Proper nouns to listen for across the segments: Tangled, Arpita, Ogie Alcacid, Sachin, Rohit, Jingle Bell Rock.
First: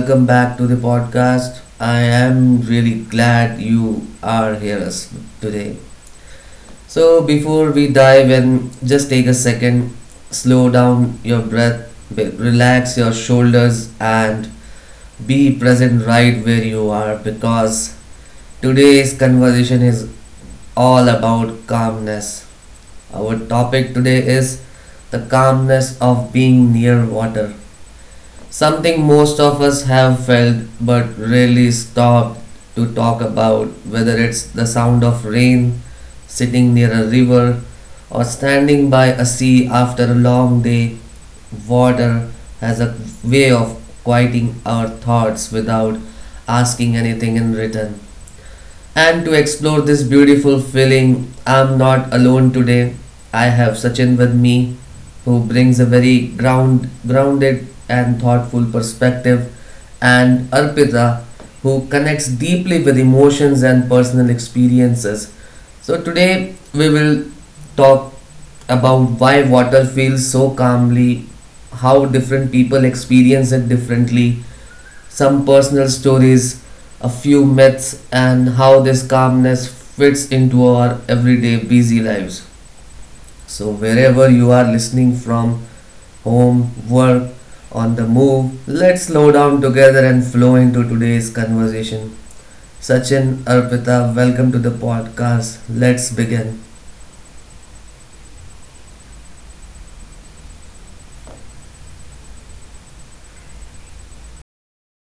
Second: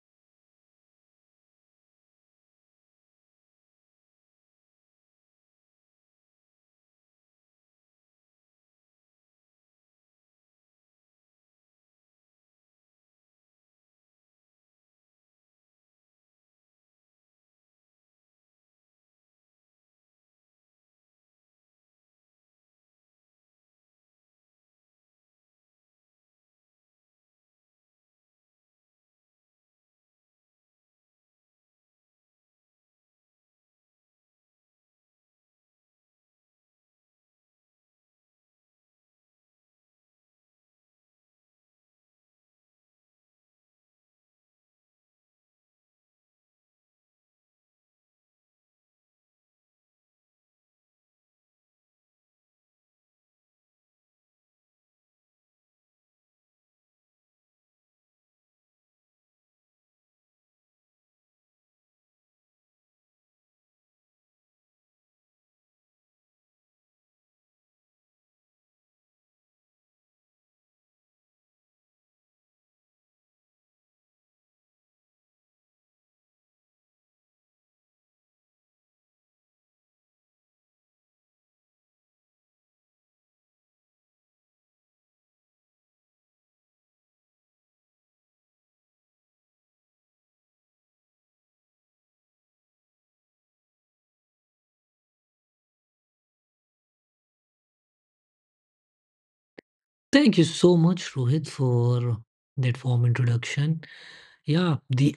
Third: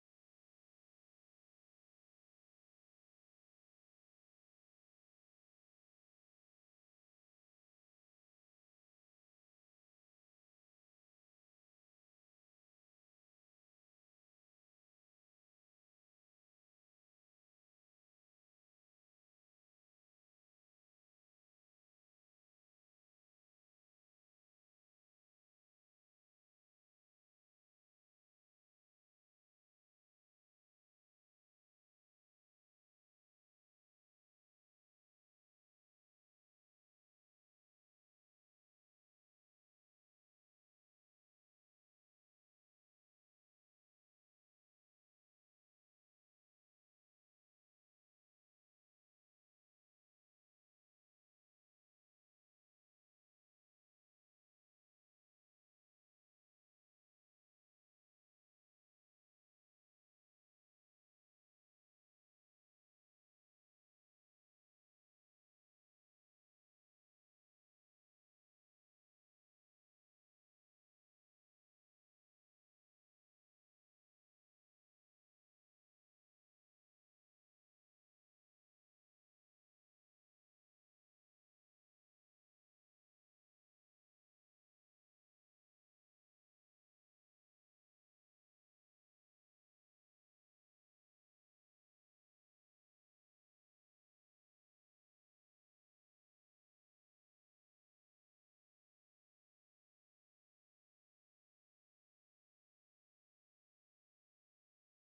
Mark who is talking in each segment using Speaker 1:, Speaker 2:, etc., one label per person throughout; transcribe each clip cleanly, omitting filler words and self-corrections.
Speaker 1: welcome back to the podcast. I am really glad you are here us today. So, before we dive in, just take a second, slow down your breath, relax your shoulders, and be present right where you are because today's conversation is all about calmness. Our topic today is the calmness of being near water. Something most of us have felt but rarely stopped to talk about, whether it's the sound of rain, sitting near a river, or standing by a sea after a long day. Water has a way of quieting our thoughts without asking anything in return. And to explore this beautiful feeling, I'm not alone today. I have Sachin with me, who brings a very grounded and thoughtful perspective, and Arpita, who connects deeply with emotions and personal experiences. So, today we will talk about why water feels so calmly, how different people experience it differently, some personal stories, a few myths, and how this calmness fits into our everyday busy lives. So, wherever you are listening from, home, work, on the move, let's slow down together and flow into today's conversation. Sachin, Arpita, welcome to the podcast. Let's begin.
Speaker 2: Thank you so much, Rohit, for that warm introduction. Yeah, the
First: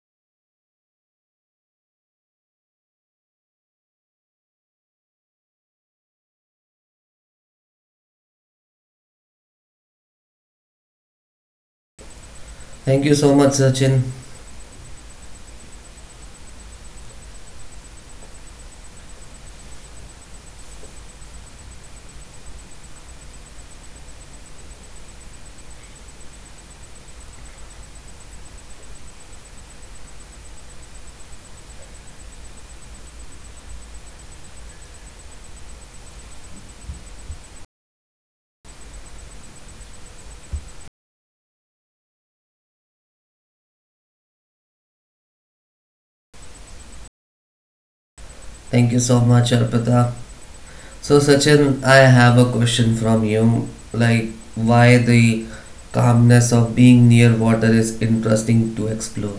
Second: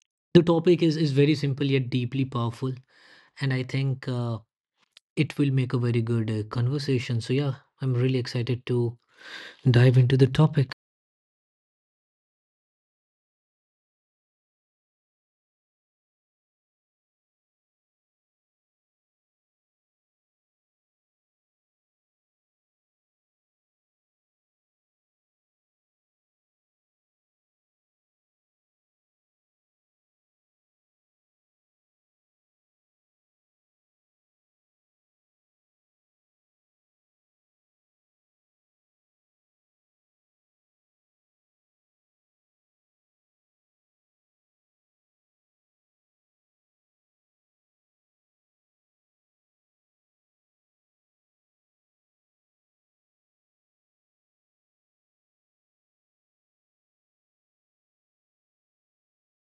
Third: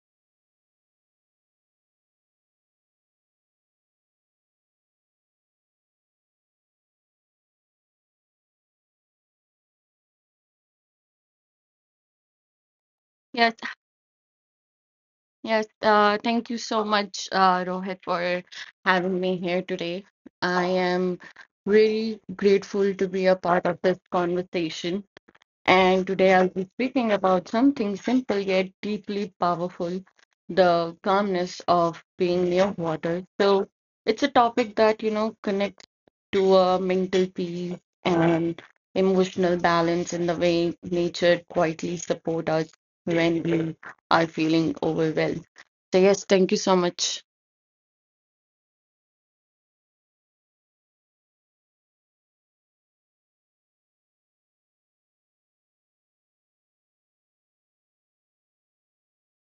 Speaker 2: the topic is very simple yet deeply powerful, and I think it will make a very good conversation. So yeah, I'm really excited to dive into the topic.
Speaker 1: Thank you so much,
Speaker 3: Yes,
Speaker 1: Sachin.
Speaker 3: yes. Thank you so much, Rohit, for having me here today. I am really grateful to be a part of this conversation, and today I'll be speaking about something simple yet deeply powerful, the calmness of being near water. So, it's a topic that connects to a mental peace and emotional balance in the way nature quietly support us when we are feeling overwhelmed. So, yes, thank you so much.
Speaker 1: Thank you so much, Arpita. So Sachin, I have a question from you. Like, why the calmness of being near water is interesting to explore.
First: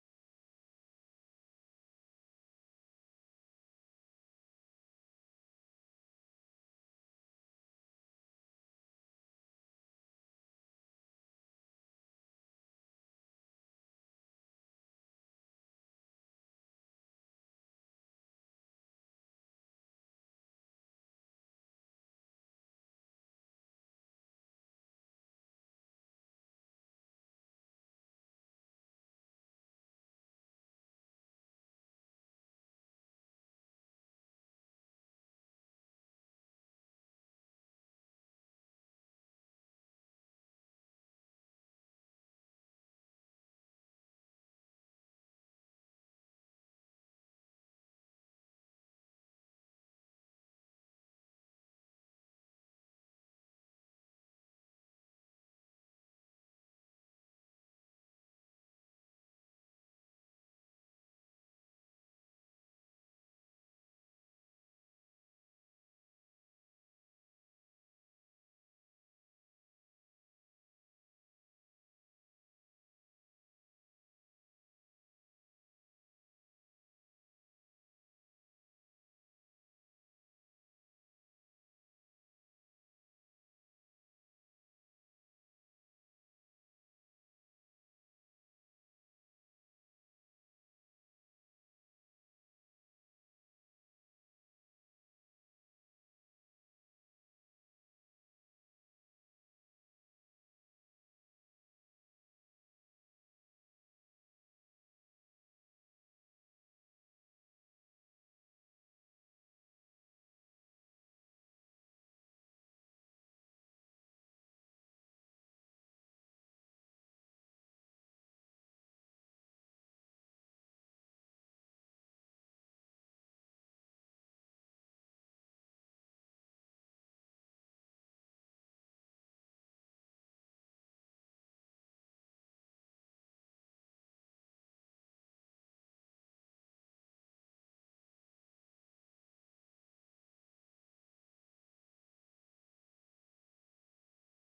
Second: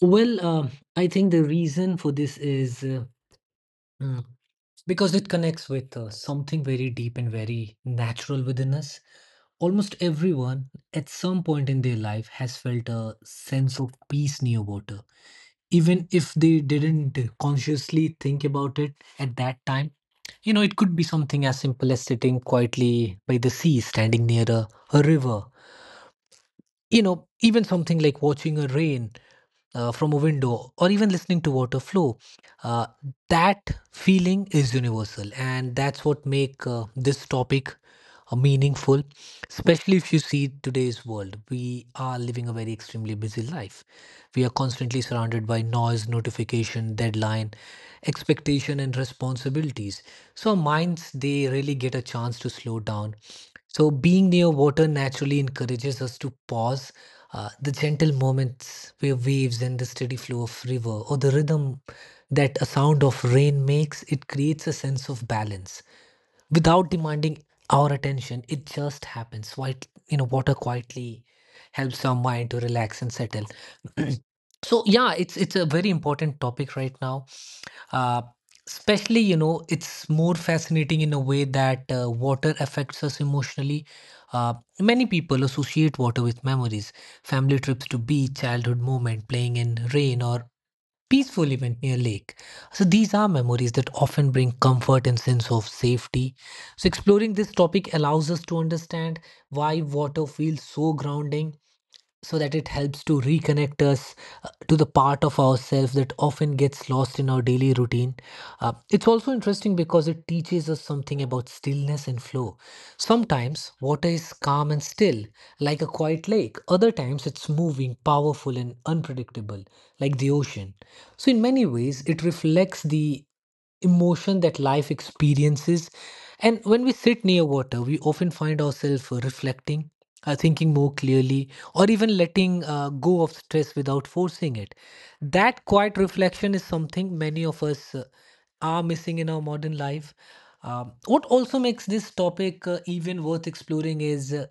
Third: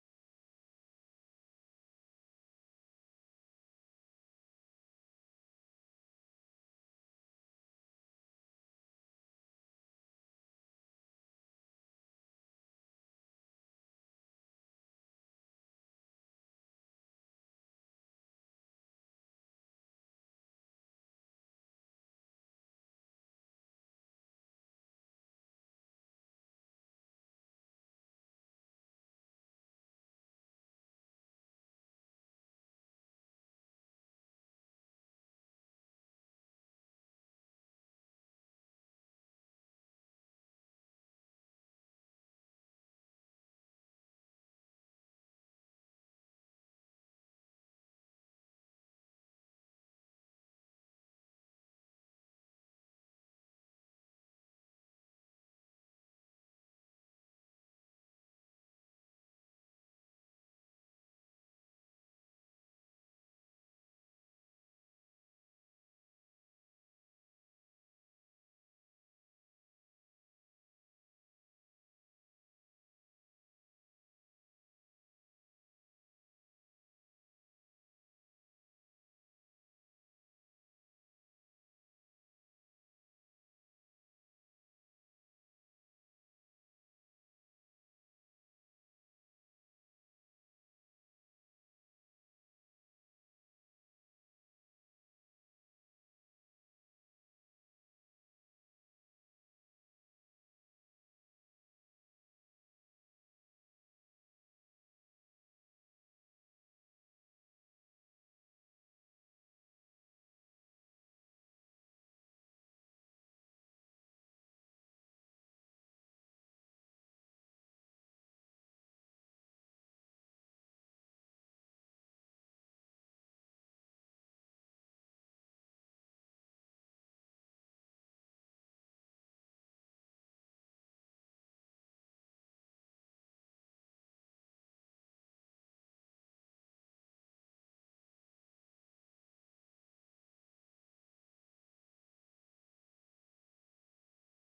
Speaker 2: Well, uh, I think the reason for this is mm, because it connects with something very deep and very natural within us. Almost everyone at some point in their life has felt a sense of peace near water even if they didn't consciously think about it at that time. You know, it could be something as simple as sitting quietly by the sea, standing near a river, you know, even something like watching a rain from a window or even listening to water flow. Uh, that feeling is universal and that's what make this topic meaningful, especially if you see today's world. We are living a very extremely busy life. We are constantly surrounded by noise, notification, deadline, expectation, and responsibilities. So our minds they really get a chance to slow down. So being near water naturally encourages us to pause. The gentle moments waves and the steady flow of river or the rhythm that a sound of rain makes, it creates a sense of balance without demanding our attention. It just happens. White, you know, water quietly helps our mind to relax and settle. So yeah, it's a very important topic right now, uh, especially, you know, it's more fascinating in a way that water affects us emotionally. Uh, many people associate water with memories, family trips to beach, childhood moment, playing in rain, or peaceful event near lake. So these are memories that often bring comfort and sense of safety. So exploring this topic allows us to understand why water feels so grounding, so that it helps to reconnect us to the part of ourselves that often gets lost in our daily routine. It's also interesting because it teaches us something about stillness and flow. Sometimes water is calm and still, like a quiet lake, other times it's moving, powerful, and unpredictable, like the ocean. So, in many ways, it reflects the emotion that life experiences. And when we sit near water, we often find ourselves reflecting, thinking more clearly, or even letting go of stress without forcing it. That quiet reflection is something many of us are missing in our modern life. What also makes this topic even worth exploring is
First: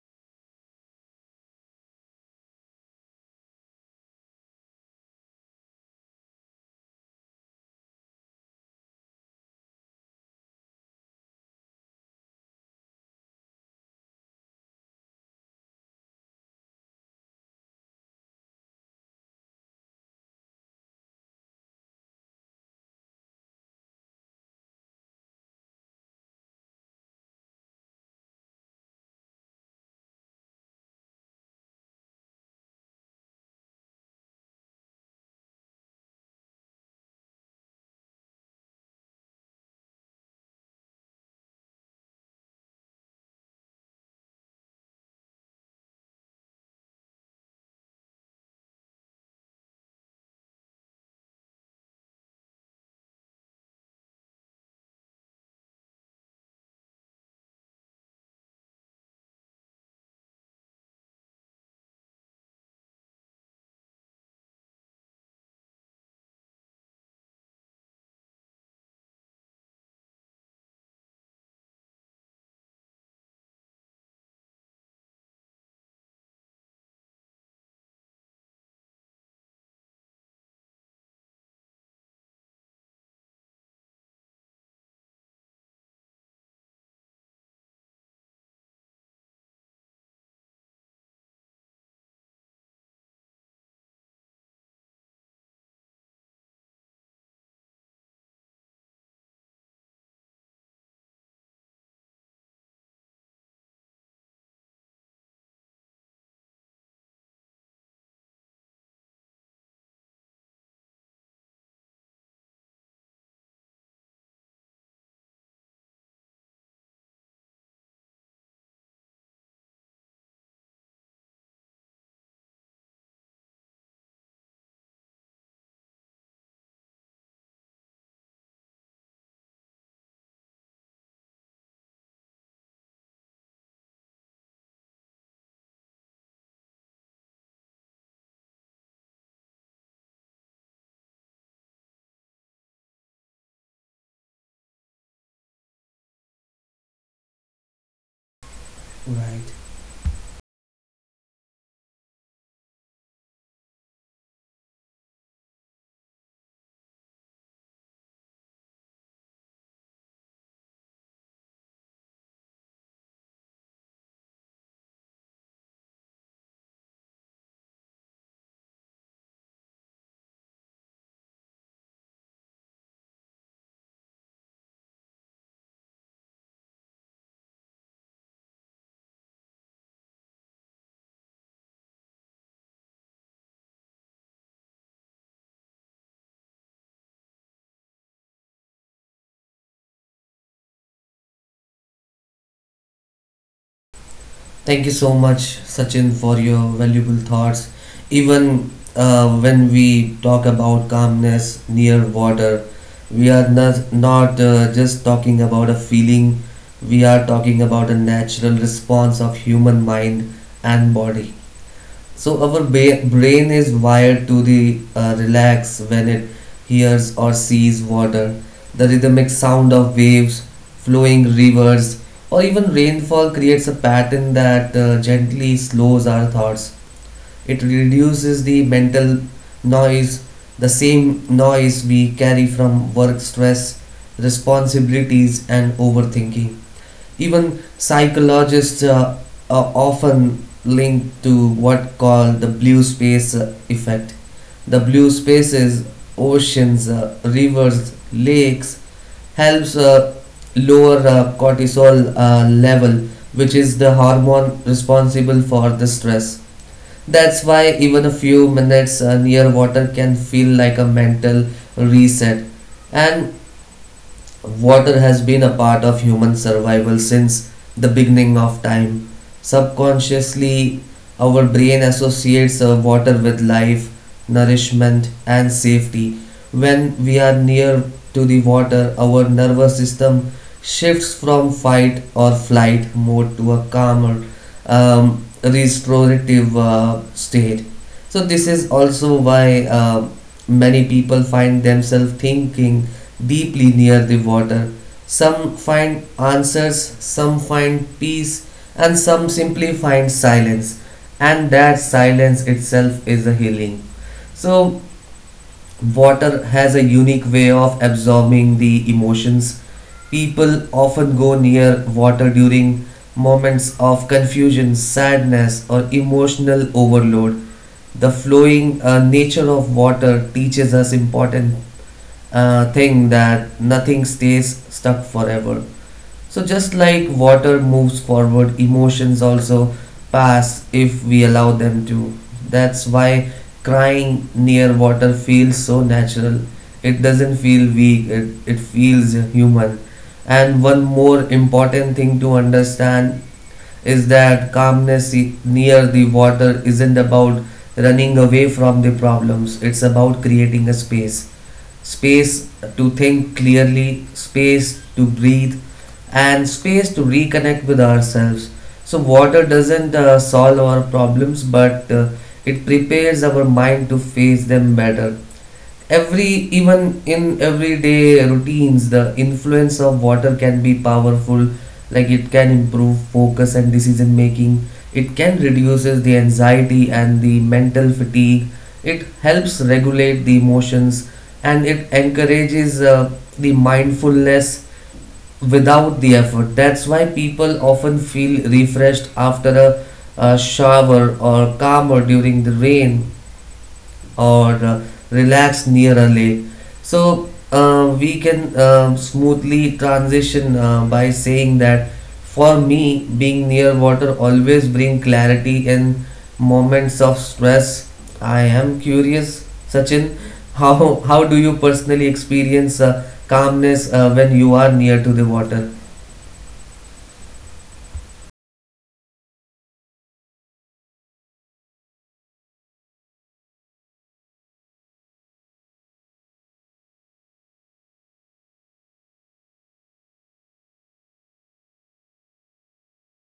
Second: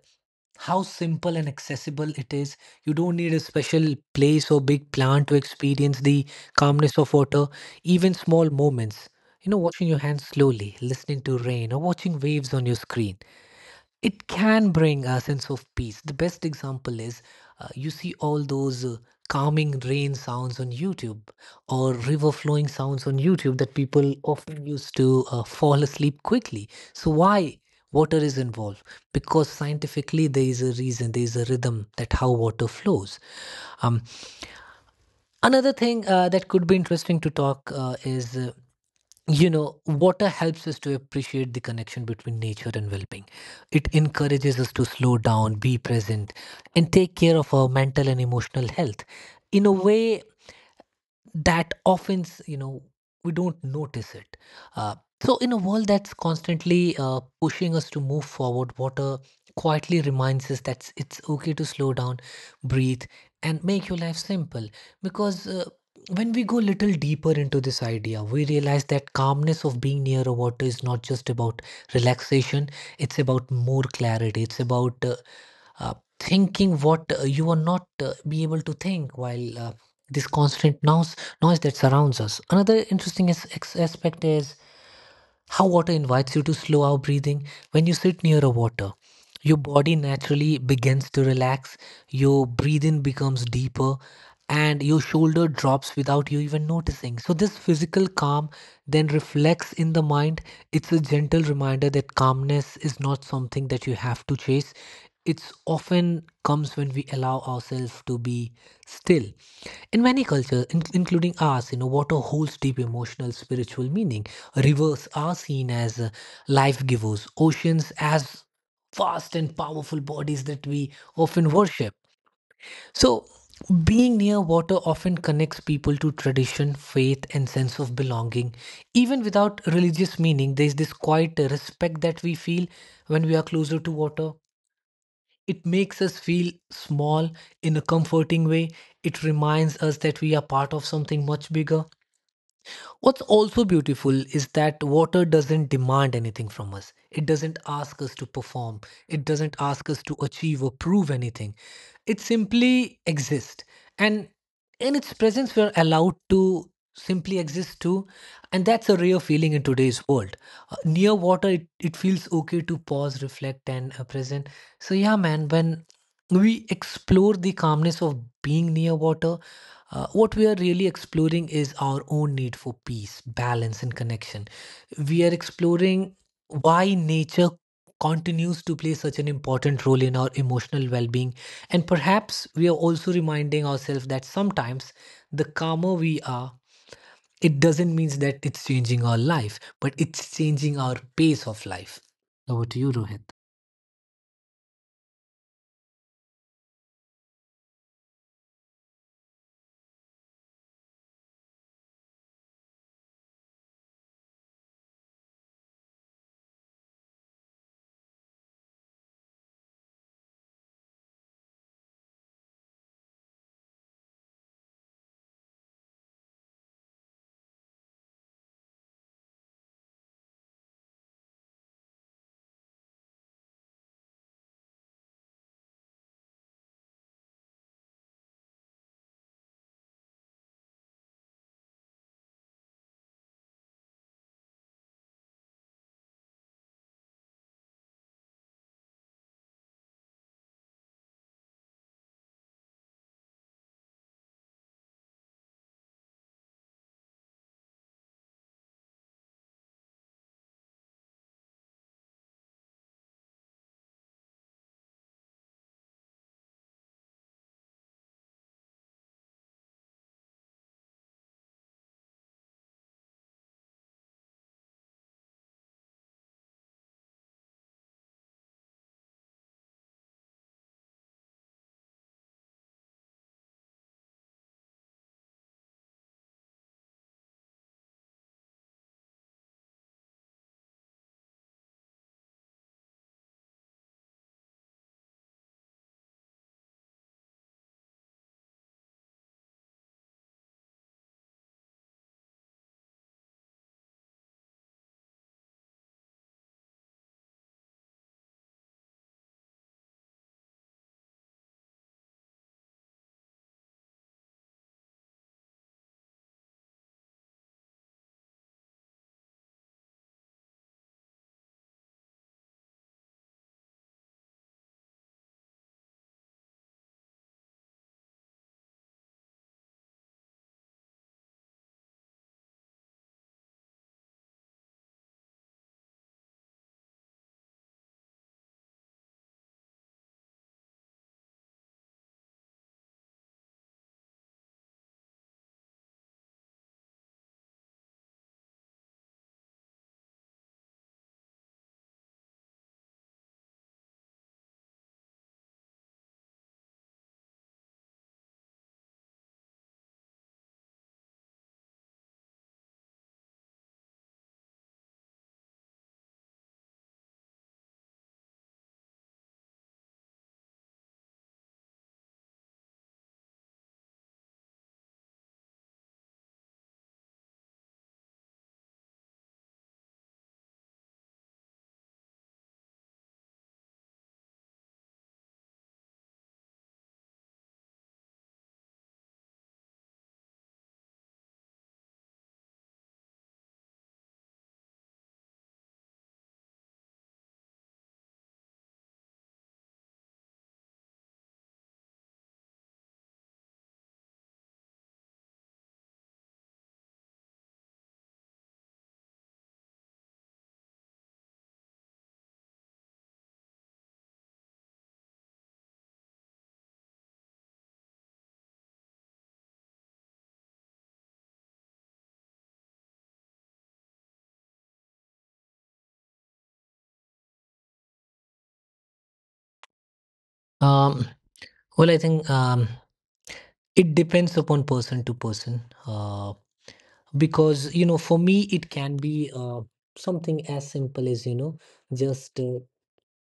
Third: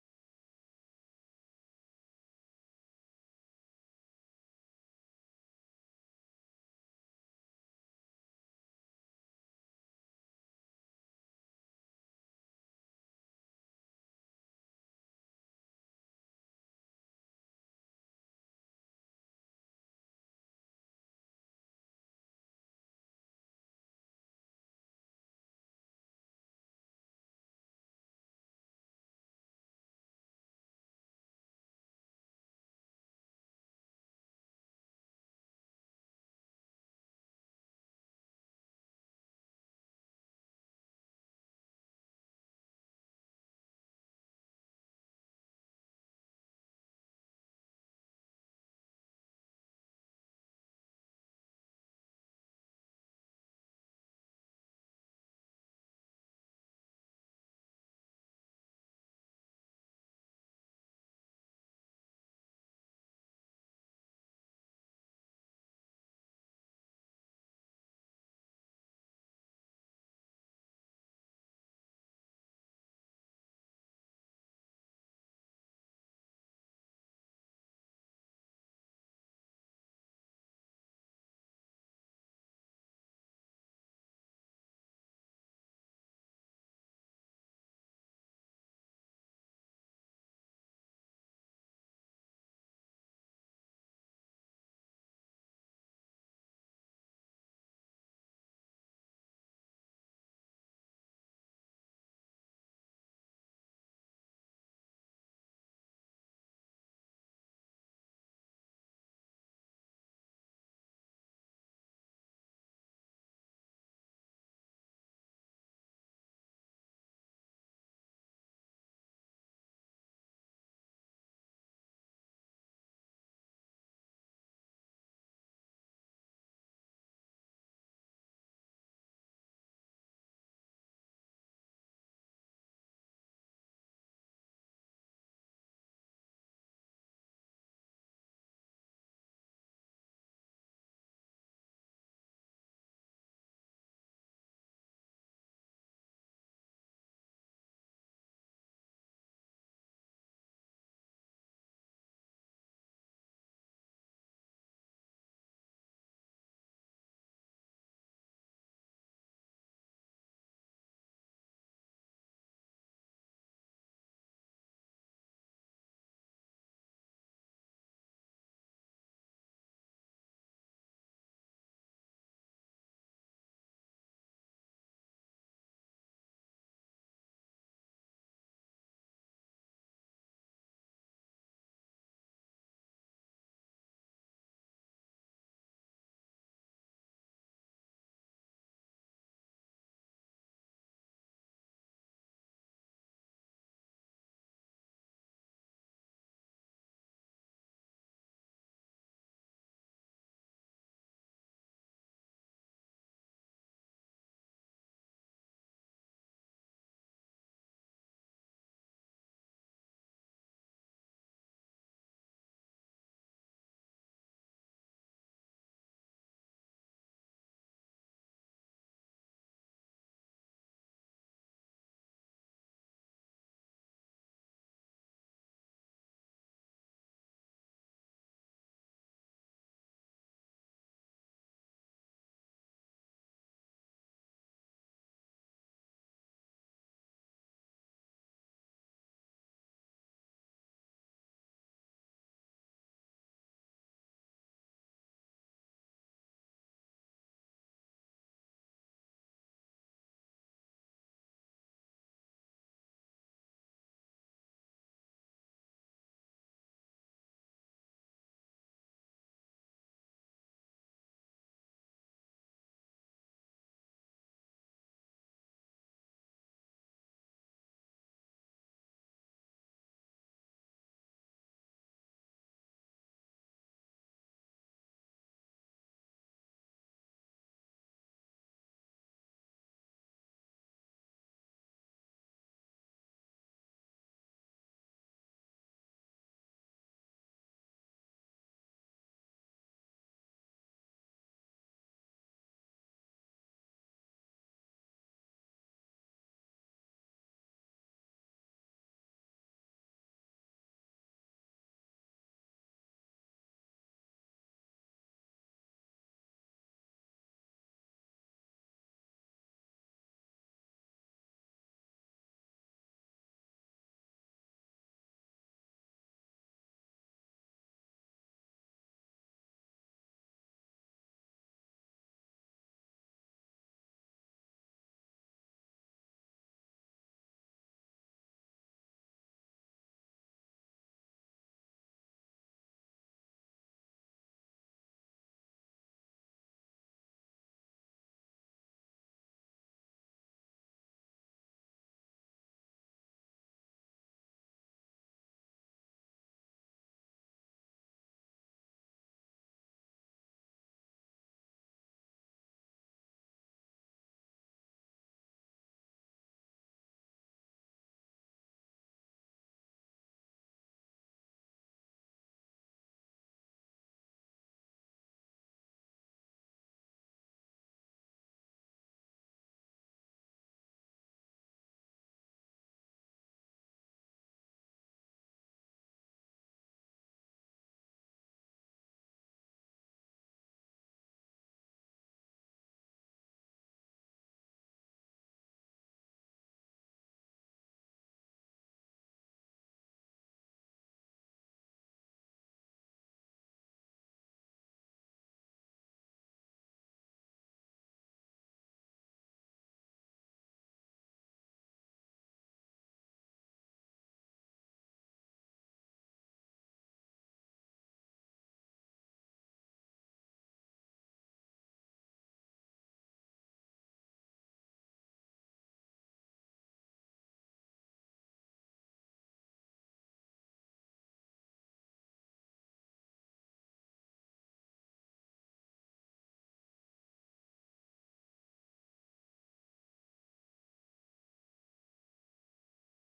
Speaker 2: how simple and accessible it is. You don't need a special place or big plan to experience the calmness of water, even small moments. You know, washing your hands slowly, listening to rain, or watching waves on your screen, it can bring a sense of peace. The best example is you see all those calming rain sounds on YouTube or river flowing sounds on YouTube that people often use to fall asleep quickly. So, why water is involved? Because scientifically, there is a reason, there is a rhythm that how water flows. Um, another thing that could be interesting to talk is. You know, water helps us to appreciate the connection between nature and well being. It encourages us to slow down, be present, and take care of our mental and emotional health. In a way, that often, you know, we don't notice it, uh, so in a world that's constantly pushing us to move forward, water quietly reminds us that it's okay to slow down, breathe, and make your life simple, because when we go little deeper into this idea we realize that calmness of being near a water is not just about relaxation. It's about more clarity, it's about thinking what you will not be able to think while this constant noise that surrounds us. Another interesting aspect is how water invites you to slow our breathing. When you sit near a water, your body naturally begins to relax, your breathing becomes deeper, and your shoulder drops without you even noticing. So, this physical calm then reflects in the mind. It's a gentle reminder that calmness is not something that you have to chase. It's often comes when we allow ourselves to be still. In many cultures, including ours, you know, water holds deep emotional, spiritual meaning. Rivers are seen as life givers, oceans as fast and powerful bodies that we often worship. So, being near water often connects people to tradition, faith, and sense of belonging. Even without religious meaning, there is this quiet respect that we feel when we are closer to water. It makes us feel small in a comforting way. It reminds us that we are part of something much bigger. What's also beautiful is that water doesn't demand anything from us. It doesn't ask us to perform. It doesn't ask us to achieve or prove anything. It simply exists. And in its presence, we're allowed to simply exist too. And that's a rare feeling in today's world. Near water, it feels okay to pause, reflect, and present. So, yeah, man, when we explore the calmness of being near water. What we are really exploring is our own need for peace, balance, and connection. We are exploring why nature continues to play such an important role in our emotional well being. And perhaps we are also reminding ourselves that sometimes the calmer we are, it doesn't mean that it's changing our life, but it's changing our pace of life. Over to you, Rohit.
Speaker 1: Thank you so much, Sachin, for your valuable thoughts. Even when we talk about calmness near water, we are not just talking about a feeling. We are talking about a natural response of human mind and body. So our brain is wired to the relax when it hears or sees water. The rhythmic sound of waves, flowing rivers, or even rainfall creates a pattern that gently slows our thoughts. It reduces the mental noise, the same noise we carry from work stress, responsibilities, and overthinking. Even psychologists are often linked to what called the blue space effect. The blue spaces, oceans, rivers, lakes helps lower cortisol level, which is the hormone responsible for the stress. That's why even a few minutes near water can feel like a mental reset. And water has been a part of human survival since the beginning of time. Subconsciously, our brain associates water with life, nourishment, and safety. When we are near to the water, our nervous system shifts from fight or flight mode to a calmer, restorative state. So, this is also why many people find themselves thinking deeply near the water. Some find answers, some find peace, and some simply find silence. And that silence itself is a healing. So, water has a unique way of absorbing the emotions. People often go near water during moments of confusion, sadness, or emotional overload. The flowing nature of water teaches us important thing that nothing stays stuck forever. So, just like water moves forward, emotions also pass if we allow them to. That's why crying near water feels so natural. It doesn't feel weak, it feels human. And one more important thing to understand is that calmness near the water isn't about running away from the problems. It's about creating a space to think clearly, space to breathe, and space to reconnect with ourselves. So, water doesn't solve our problems, but it prepares our mind to face them better every even in everyday routines. The influence of water can be powerful. Like, it can improve focus and decision making, it can reduces the anxiety and the mental fatigue, it helps regulate the emotions, and it encourages the mindfulness without the effort. That's why people often feel refreshed after a shower, or calmer during the rain, or relax near a lake. So we can smoothly transition by saying that for me, being near water always bring clarity in moments of stress. I am curious, Sachin, how do you personally experience calmness when you are near to the water?
Speaker 2: Um, Well, I think it depends upon person to person. Uh, because, you know, for me, it can be something as simple as, you know, just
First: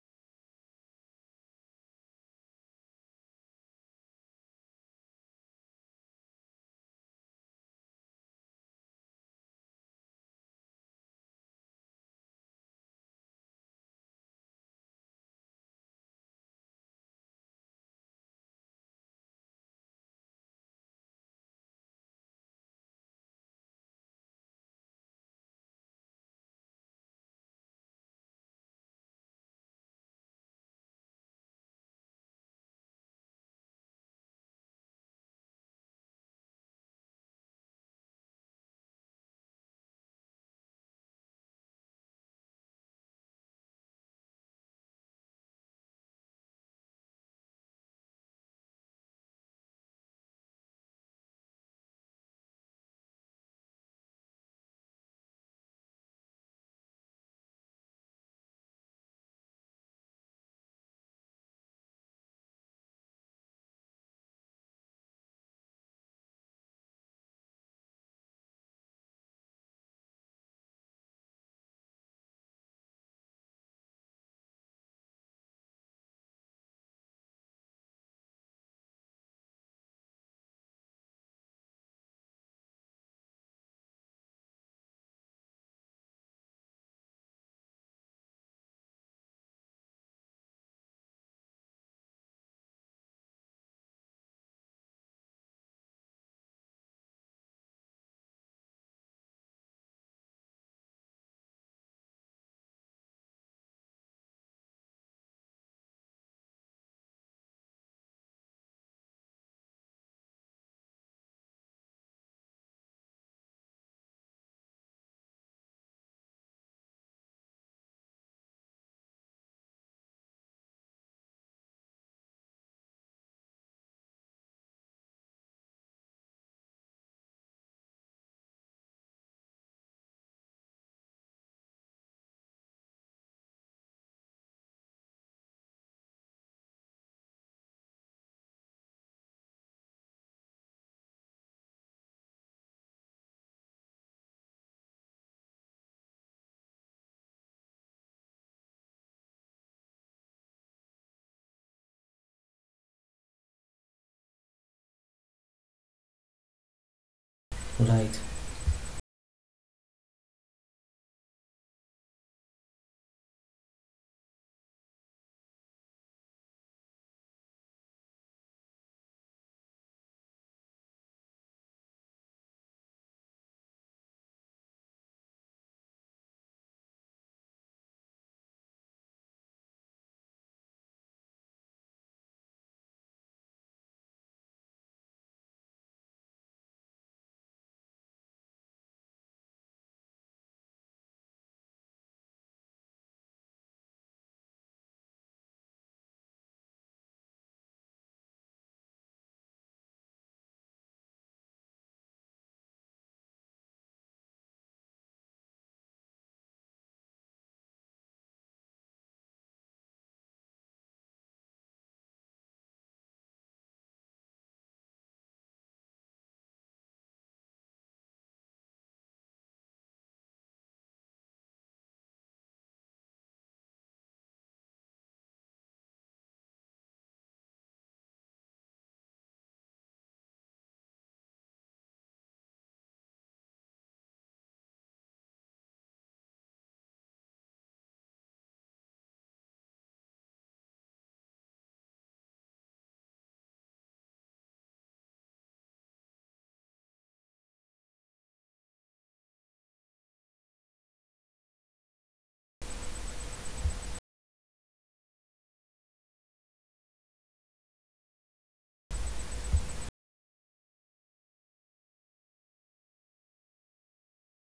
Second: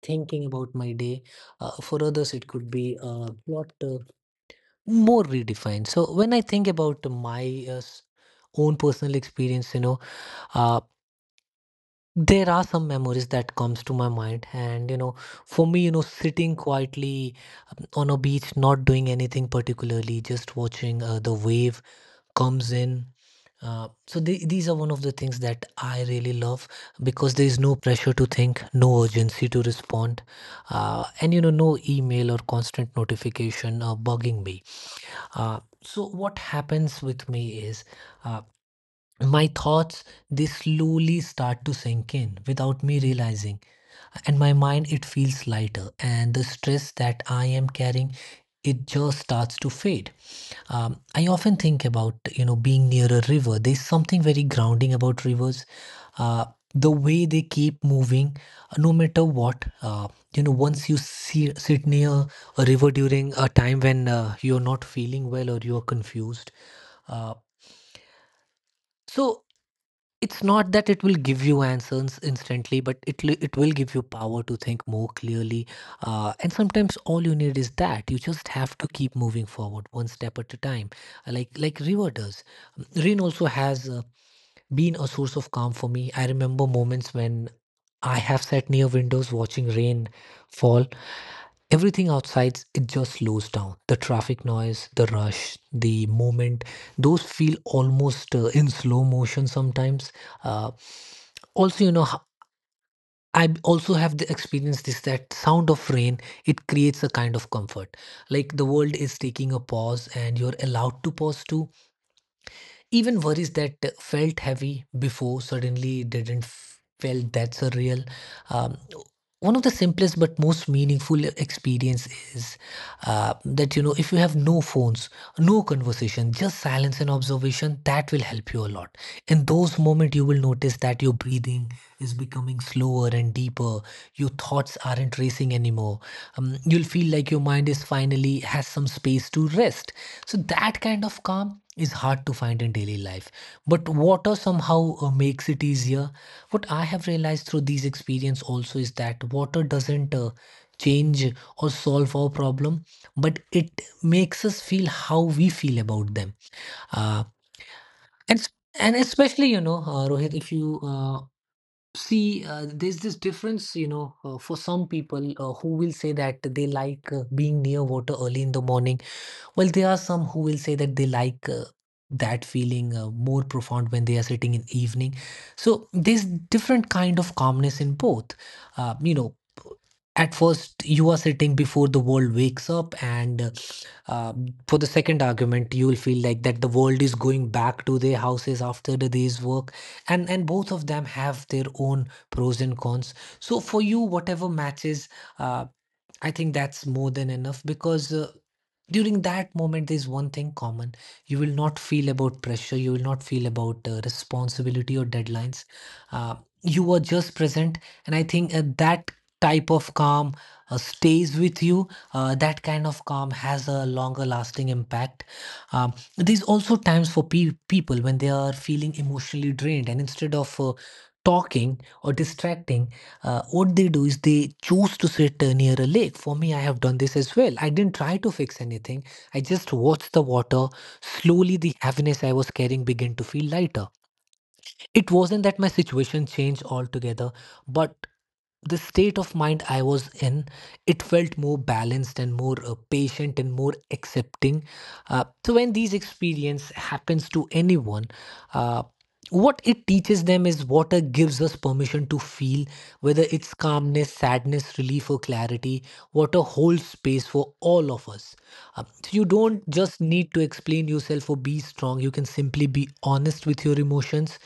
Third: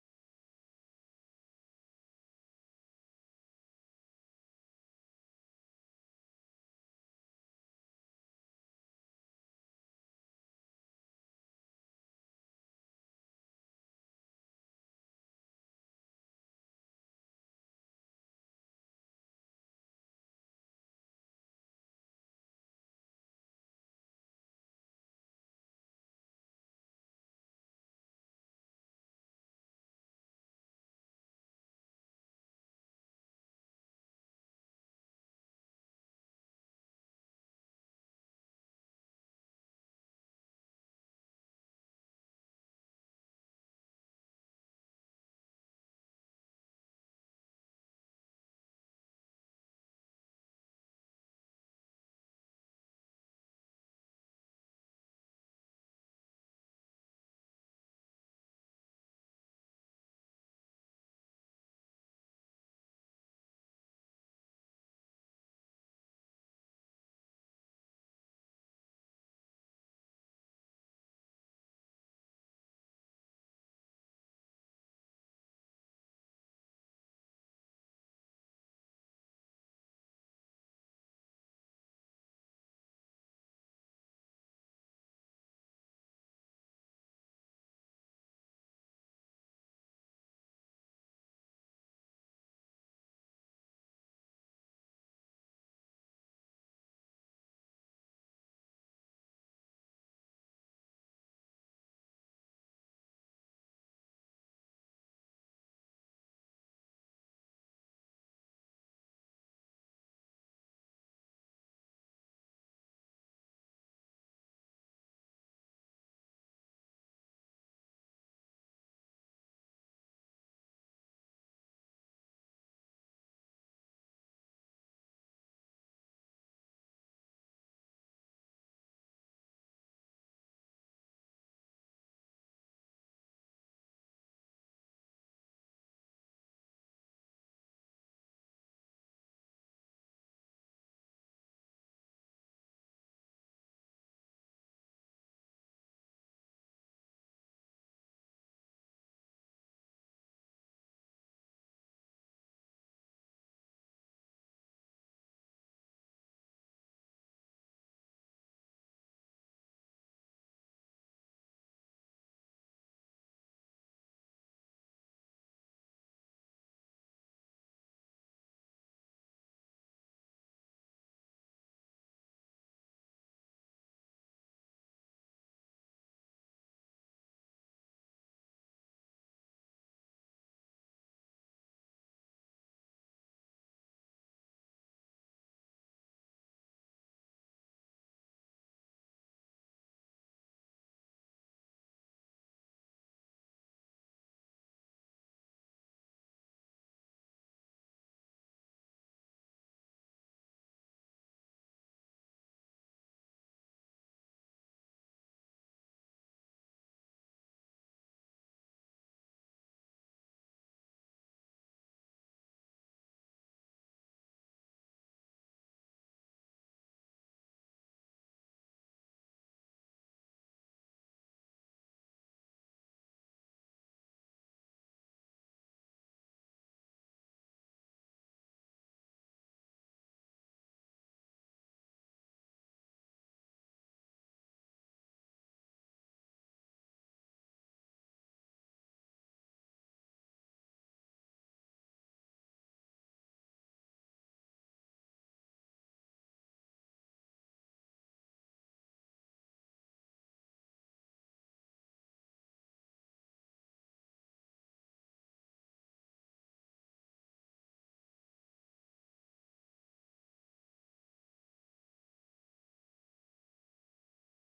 Speaker 2: thinking about my day. For others, it could be a lot more redefined. So when I think about my own personal experience, you know, uh, there are some memories that comes to my mind, and you know, for me, you know, sitting quietly on a beach, not doing anything particularly, just watching the wave comes in. These are one of the things that I really love, because there is no pressure to think, no urgency to respond, and you know, no email or constant notification bugging me. So what happens with me is uh, my thoughts, they slowly start to sink in without me realizing. And my mind, it feels lighter. And the stress that I am carrying, it just starts to fade. I often think about, you know, being near a river. There's something very grounding about rivers. Uh, the way they keep moving, no matter what. You know, once you sit near a river during a time when you're not feeling well or you're confused. Uh, so It's not that it will give you answers instantly, but it will give you power to think more clearly. And sometimes all you need is that. You just have to keep moving forward one step at a time, uh, like River does. Rain also has been a source of calm for me. I remember moments when I have sat near windows watching rain fall. Everything outside, it just slows down, the traffic noise, the rush, the movement, those feel almost in slow motion sometimes. Uh, also you know, I also have the experience this that sound of rain, it creates a kind of comfort, like the world is taking a pause and you're allowed to pause too. Even worries that felt heavy before suddenly didn't felt that surreal. Um, one of the simplest but most meaningful experience is that you know, if you have no phones, no conversation, just silence and observation, that will help you a lot. In those moments, you will notice that your breathing is becoming slower and deeper. Your thoughts aren't racing anymore. You'll feel like your mind is finally has some space to rest. So that kind of calm is hard to find in daily life, but water somehow makes it easier. What I have realized through these experience also is that water doesn't change or solve our problem, but it makes us feel how we feel about them, uh,
Speaker 1: Right.
Speaker 2: and s- and especially, you know, Rohit, if you see, there's this difference, you know, for some people who will say that they like being near water early in the morning, well, there are some who will say that they like that feeling more profound when they are sitting in evening. So there's different kind of calmness in both. Uh, you know, at first you are sitting before the world wakes up and for the second argument you will feel like that the world is going back to their houses after the day's work, and both of them have their own pros and cons. So for you whatever matches, uh, I think that's more than enough. Because During that moment, there's one thing common. You will not feel about pressure. You will not feel about responsibility or deadlines. Uh, you are just present. And I think that type of calm stays with you. That kind of calm has a longer lasting impact. There's also times for people when they are feeling emotionally drained. And instead of talking or distracting, what they do is they choose to sit near a lake. For me, I have done this as well. I didn't try to fix anything. I just watched the water. Slowly, the heaviness I was carrying began to feel lighter. It wasn't that my situation changed altogether, but the state of mind I was in, it felt more balanced and more patient and more accepting. So when these experience happens to anyone, uh, what it teaches them is water gives us permission to feel, whether it's calmness, sadness, relief, or clarity, water holds space for all of us. So you don't just need to explain yourself or be strong, you can simply be honest with your emotions,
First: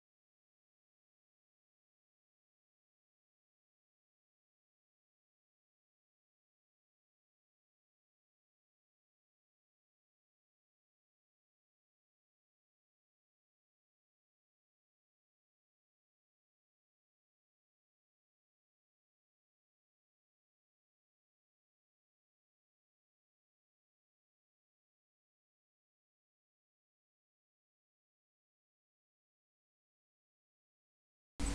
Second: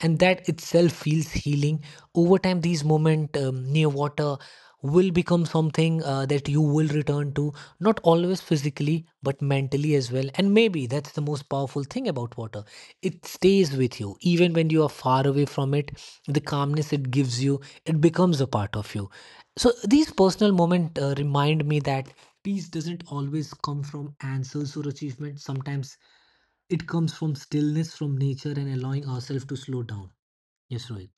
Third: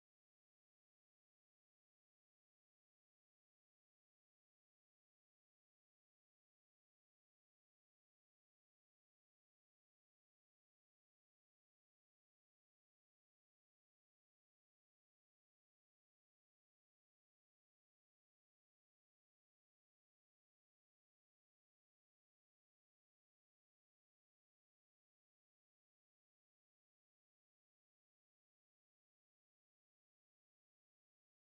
Speaker 2: and that itself feels healing. Over time, these moments near water will become something that you will return to, not always physically, but mentally as well. And maybe that's the most powerful thing about water. It stays with you, even when you are far away from it. The calmness it gives you, it becomes a part of you. So these personal moments remind me that peace doesn't always come from answers or achievements. Sometimes it comes from stillness, from nature, and allowing ourselves to slow down. Yes, Rohit.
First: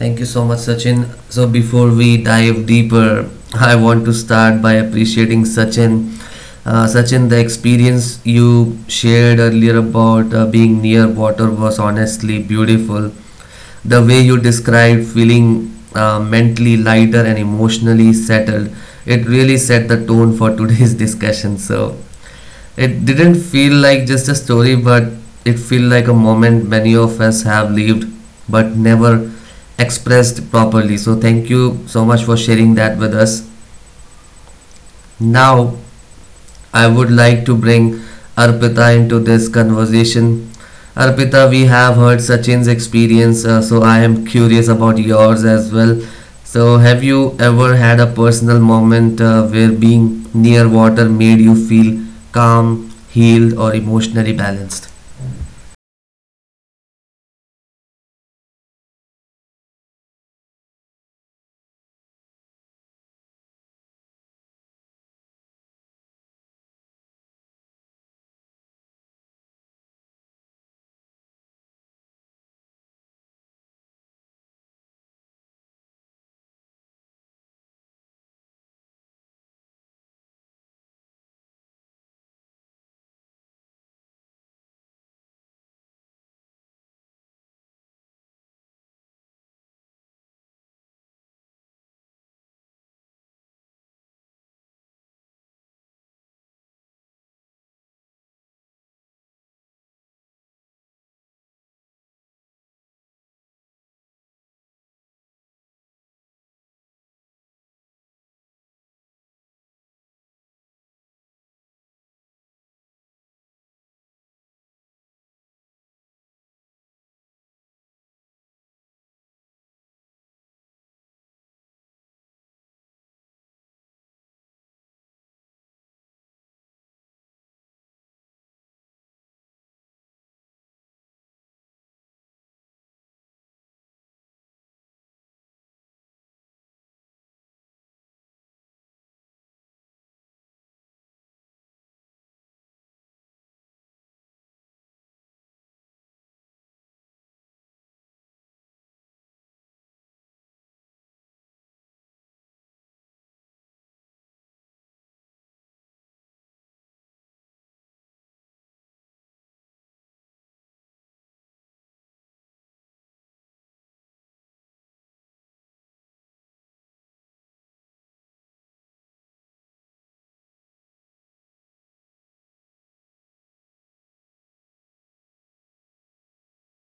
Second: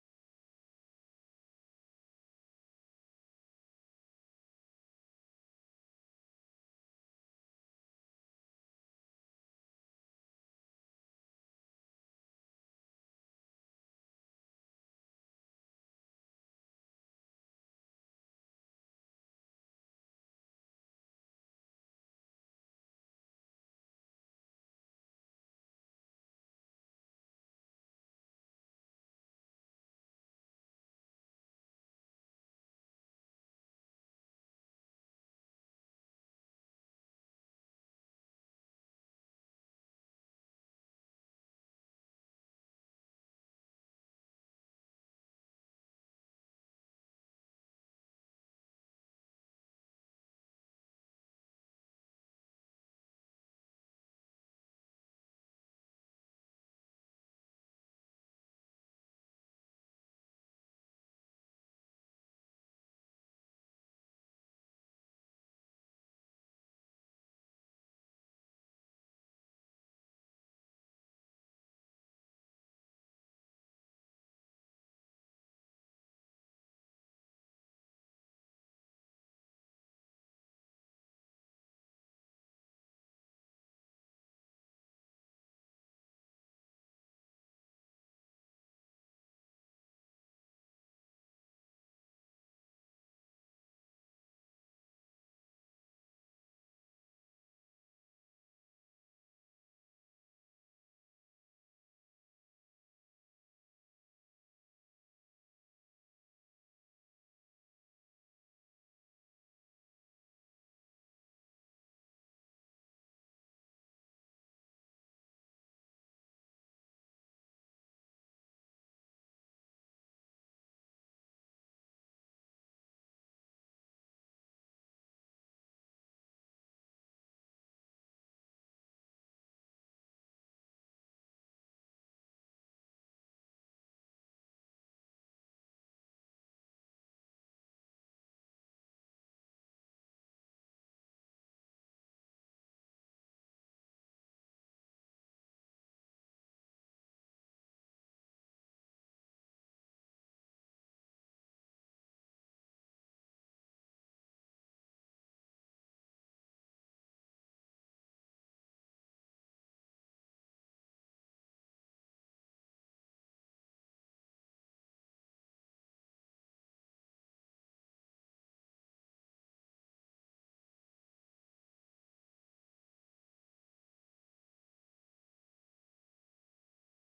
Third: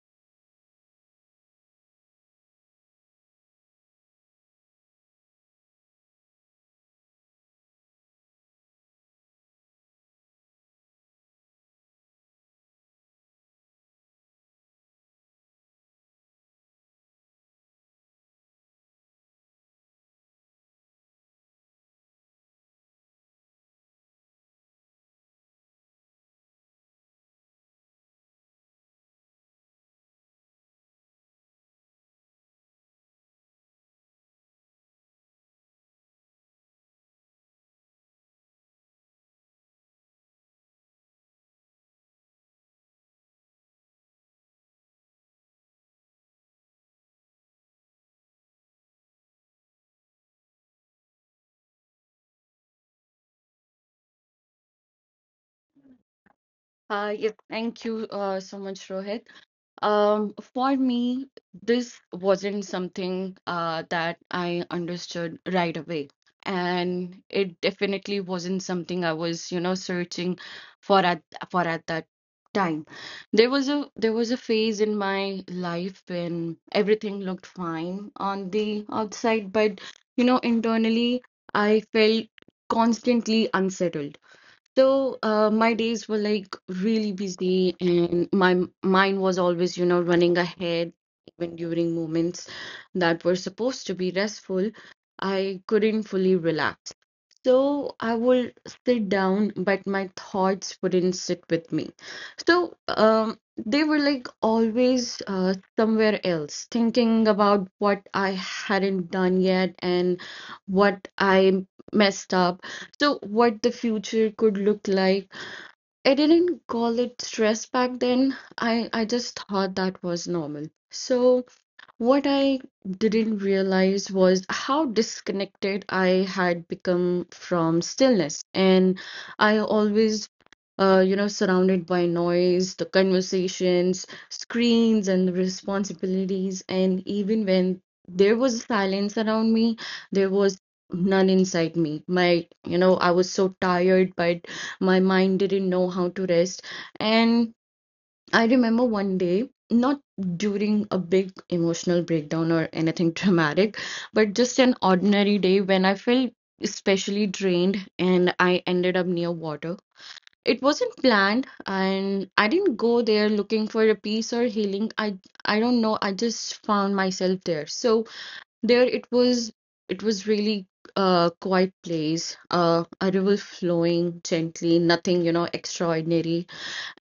Speaker 1: Thank you so much, Sachin. So, before we dive deeper, I want to start by appreciating Sachin. Sachin, the experience you shared earlier about being near water was honestly beautiful. The way you described feeling mentally lighter and emotionally settled, it really set the tone for today's discussion. So, it didn't feel like just a story, but it felt like a moment many of us have lived but never expressed properly. So, thank you so much for sharing that with us. Now, I would like to bring Arpita into this conversation. Arpita, we have heard Sachin's experience, so I am curious about yours as well. So, have you ever had a personal moment where being near water made you feel calm, healed, or emotionally balanced?
Speaker 3: Yeah, thank you so much, Rohit. For me, this wasn't something that I understood right away. And it definitely wasn't something I was, you know, searching for at for at that time. There was a phase in my life when everything looked fine on the outside, but you know, internally I felt constantly unsettled. So my days were like really busy, and my mind was always, you know, running ahead, even during moments that were supposed to be restful. I couldn't fully relax. So I would sit down, but my thoughts wouldn't sit with me. So they were like always somewhere else, thinking about what I hadn't done yet and what I messed up. So what the future could look like. I didn't call it stress back then. I just thought that was normal. So, what I didn't realize was how disconnected I had become from stillness. And I always, you know, surrounded by noise, the conversations, screens, and the responsibilities. And even when there was silence around me, there was none inside me. My, you know, I was so tired, but my mind didn't know how to rest. And I remember one day, not during a big emotional breakdown or anything dramatic, but just an ordinary day when I felt especially drained, and I ended up near water. It wasn't planned and I didn't go there looking for a peace or healing. I don't know, I just found myself there. So there it was, it was really a quiet place, a river flowing gently, nothing, you know, extraordinary.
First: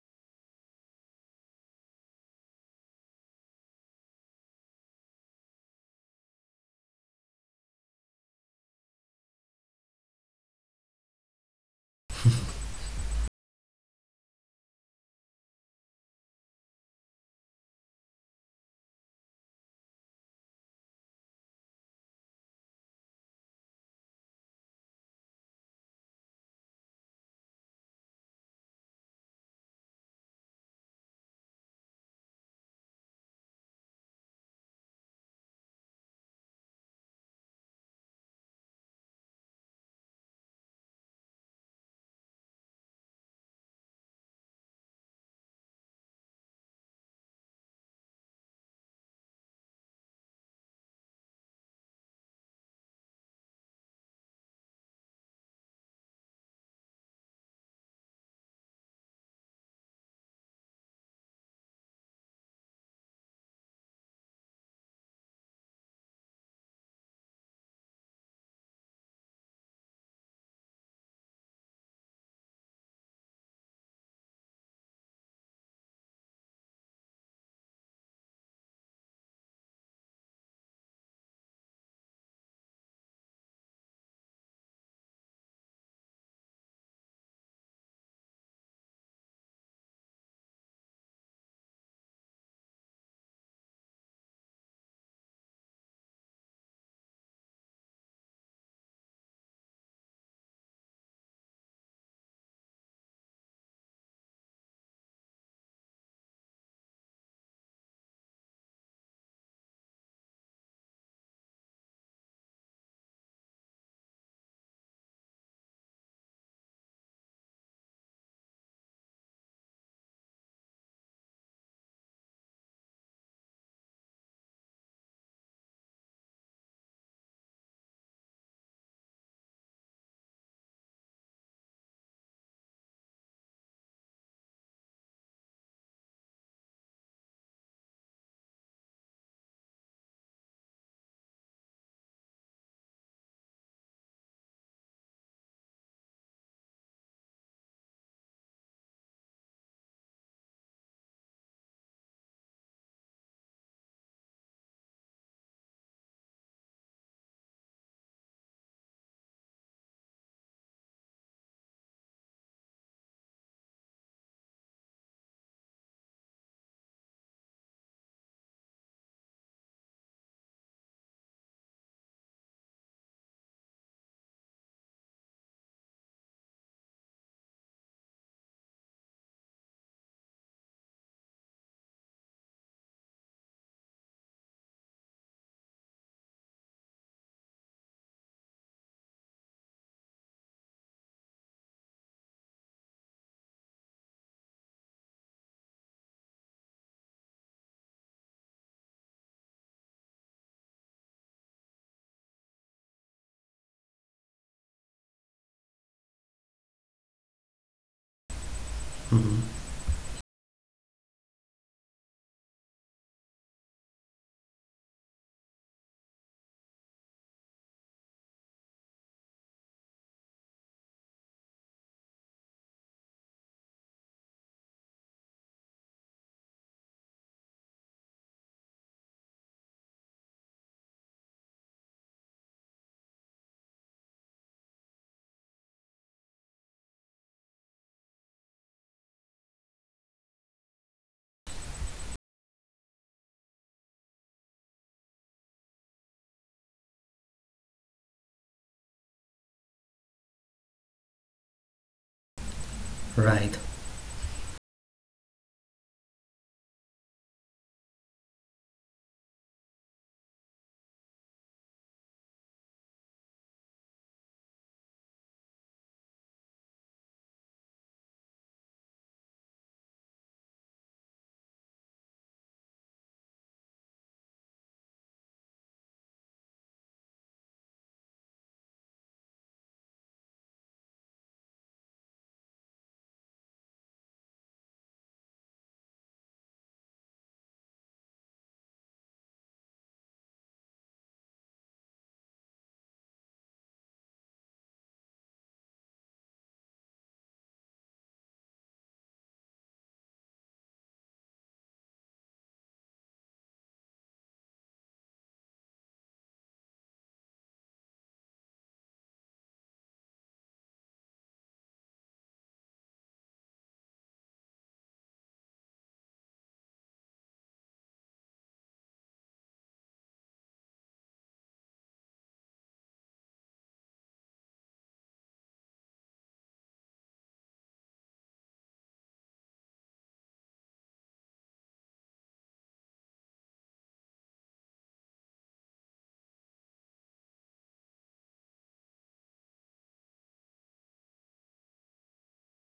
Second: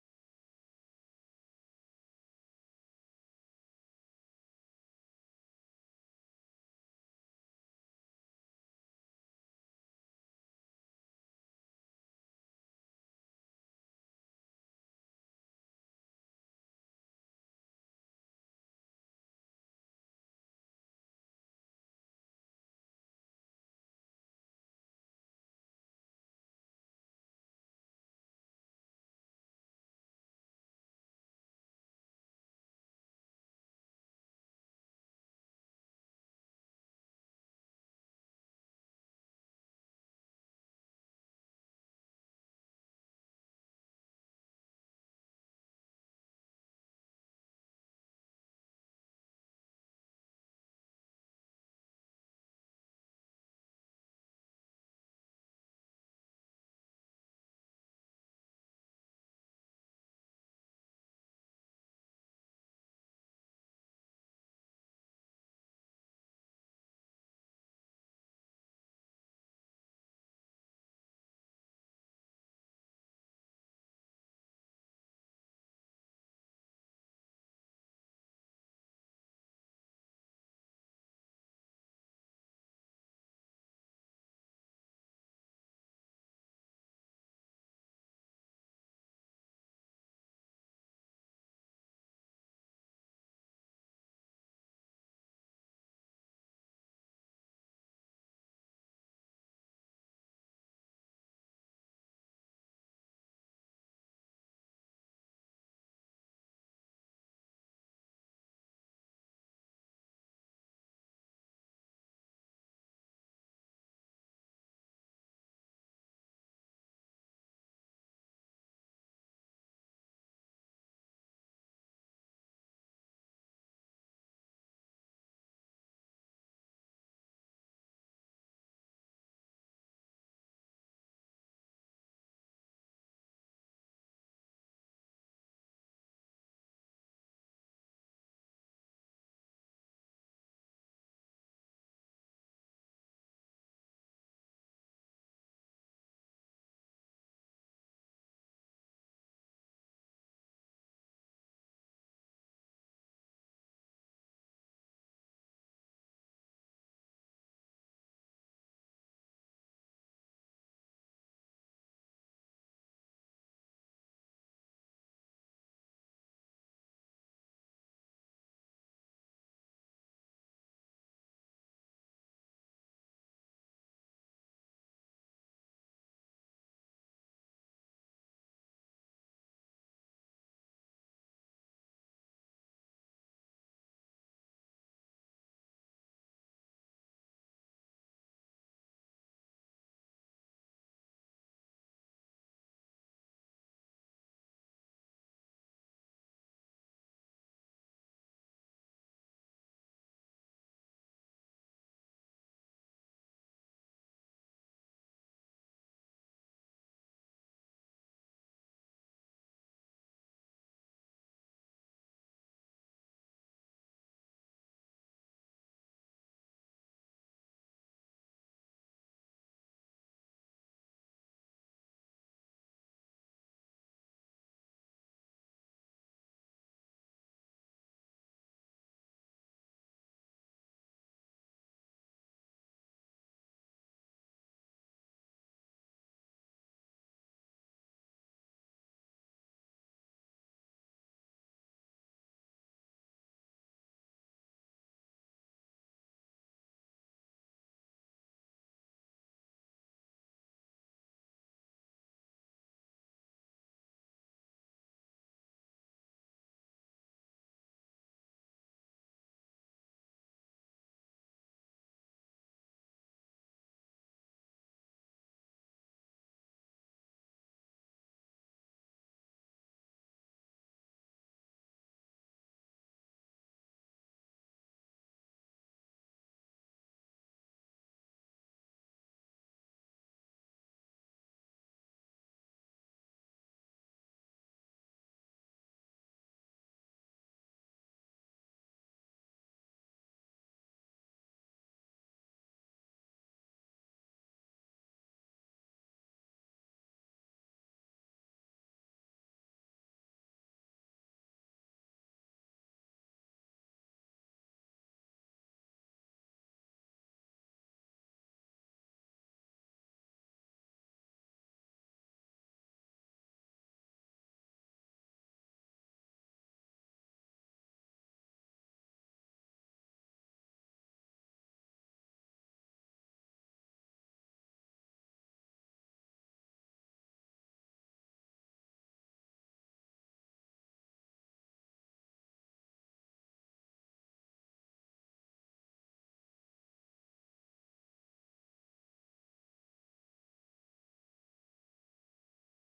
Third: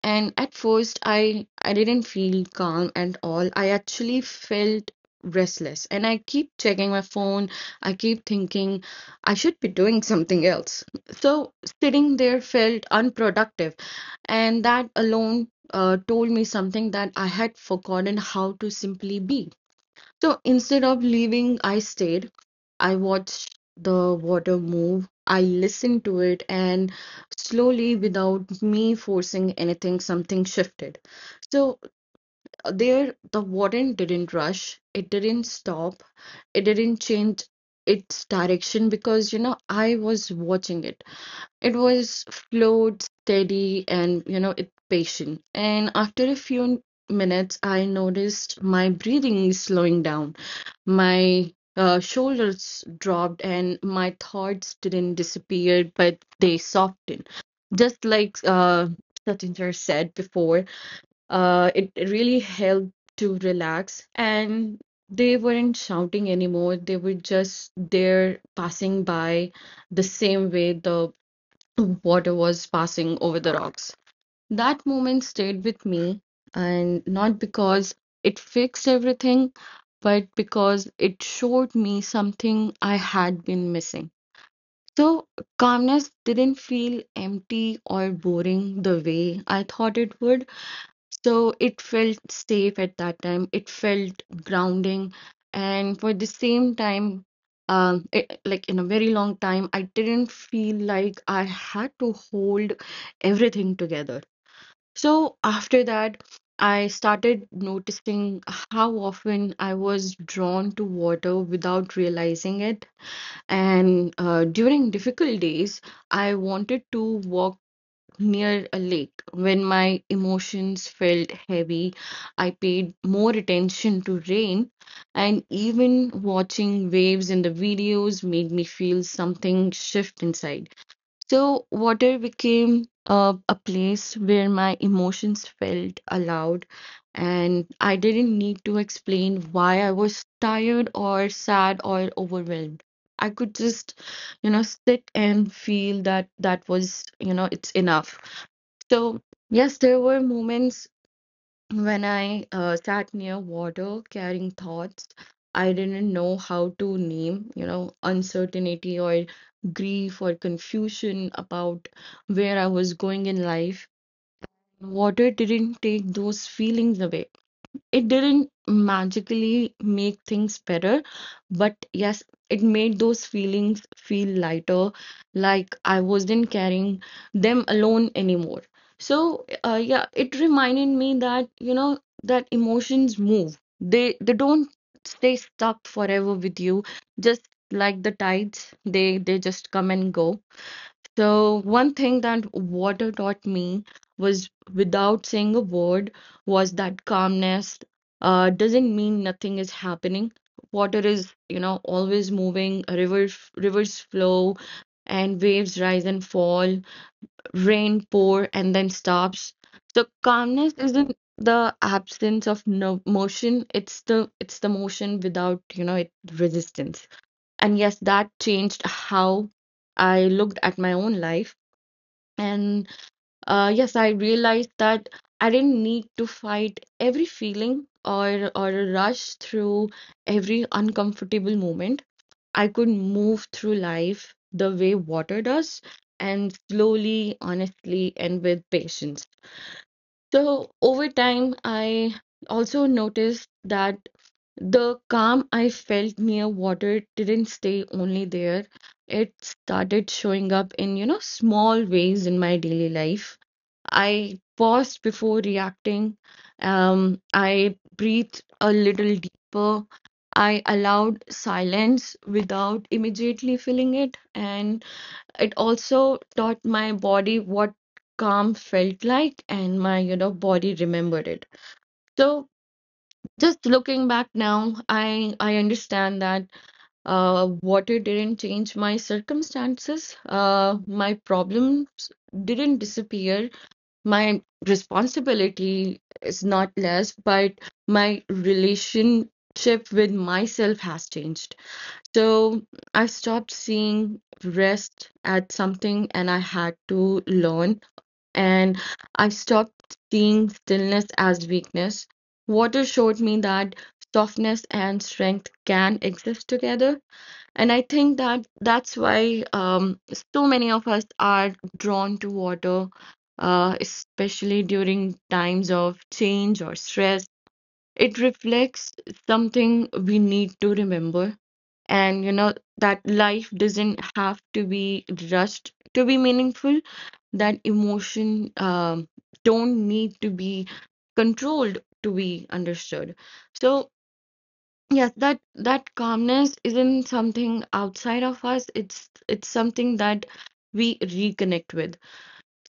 Speaker 3: And at first, I didn't feel calm at all. I actually felt restless, and I keep checking my phone. I keep thinking I should be doing something else. So sitting there felt unproductive, and that alone told me something, that I had forgotten how to simply be. So instead of leaving, I stayed. I watched the water move. I listened to it, and slowly, without me forcing anything, something shifted. So there, the water didn't rush, it didn't stop, it didn't change its direction because, you know, I was watching it. It was flowed steady and, you know, it patient. And after a few minutes, I noticed my breathing is slowing down. My shoulders dropped and my thoughts didn't disappear, but they softened. Just like Satinder said before, it really helped to relax. And they weren't shouting anymore. They were just there passing by the same way the water was passing over the rocks. That moment stayed with me, and not because it fixed everything, but because it showed me something I had been missing. So, calmness didn't feel empty or boring the way I thought it would. So, it felt safe at that time. It felt grounding. And for the same time, it, like in a very long time, I didn't feel like I had to hold everything together. So after that, I started noticing how often I was drawn to water without realizing it. And during difficult days, I wanted to walk near a lake. When my emotions felt heavy, I paid more attention to rain. And even watching waves in the videos made me feel something shift inside. So, water became a place where my emotions felt allowed, and I didn't need to explain why I was tired or sad or overwhelmed. I could just, you know, sit and feel that, that was, you know, it's enough. So, yes, there were moments when I sat near water carrying thoughts I didn't know how to name, you know, uncertainty or grief or confusion about where I was going in life. Water didn't take those feelings away. It didn't magically make things better, but yes, it made those feelings feel lighter, like I wasn't carrying them alone anymore. So, yeah, it reminded me that, you know, that emotions move. They don't stay stuck forever with you, just like the tides, they just come and go. So, one thing that water taught me, was without saying a word, was that calmness doesn't mean nothing is happening. Water is, you know, always moving, river, rivers flow, and waves rise and fall, rain pour and then stops. So, calmness isn't the absence of no motion, it's the motion without, you know, it resistance. And yes, that changed how I looked at my own life. And yes, I realized that I didn't need to fight every feeling or rush through every uncomfortable moment. I could move through life the way water does, and slowly, honestly, and with patience. So over time, I also noticed that the calm I felt near water didn't stay only there. It started showing up in, you know, small ways in my daily life.
Speaker 1: Right.
Speaker 3: I paused before reacting. I breathed a little deeper. I allowed silence without immediately filling it. And it also taught my body what calm felt like, and my, you know, body remembered it. So just looking back now, I understand that water didn't change my circumstances. My problems didn't disappear, my responsibility is not less, but my relationship with myself has changed. So I stopped seeing rest as something and I had to learn, and I stopped seeing stillness as weakness. Water showed me that softness and strength can exist together, and I think that that's why so many of us are drawn to water, especially during times of change or stress. It reflects something we need to remember. And you know, that life doesn't have to be rushed to be meaningful, that emotion don't need to be controlled to be understood. So yes, that that calmness isn't something outside of us. It's something that we reconnect with.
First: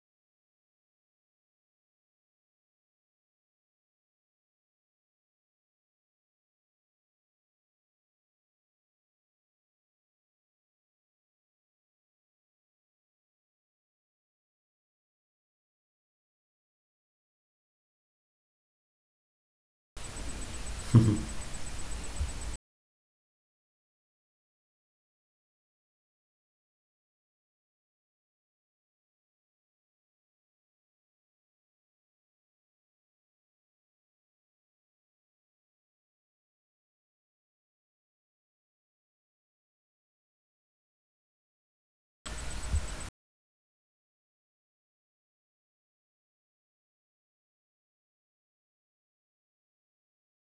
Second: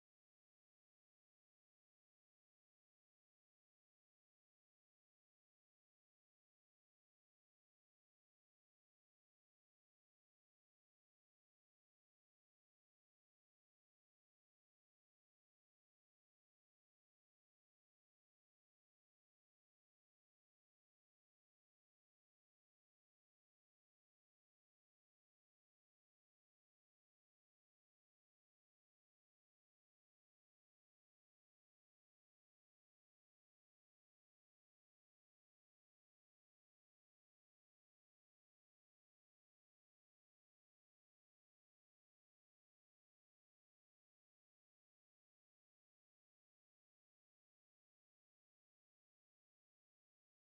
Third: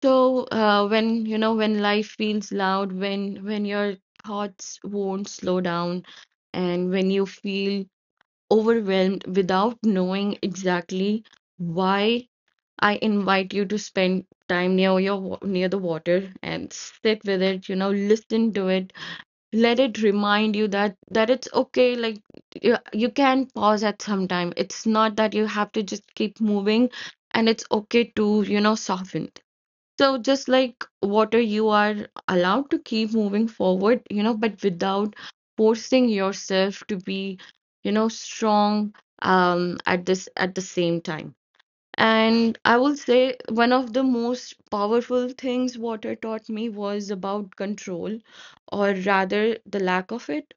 Speaker 3: So when you know when life feels loud, when your thoughts won't slow down, and when you feel overwhelmed without knowing exactly why, I invite you to spend time near your near the water and sit with it. You know, listen to it, let it remind you that that it's okay. Like you can pause at some time, it's not that you have to just keep moving, and it's okay to, you know, soften. So just like water, you are allowed to keep moving forward, you know, but without forcing yourself to be, you know, strong. Um, at this, at the same time, and I will say, one of the most powerful things water taught me was about control, or rather the lack of it.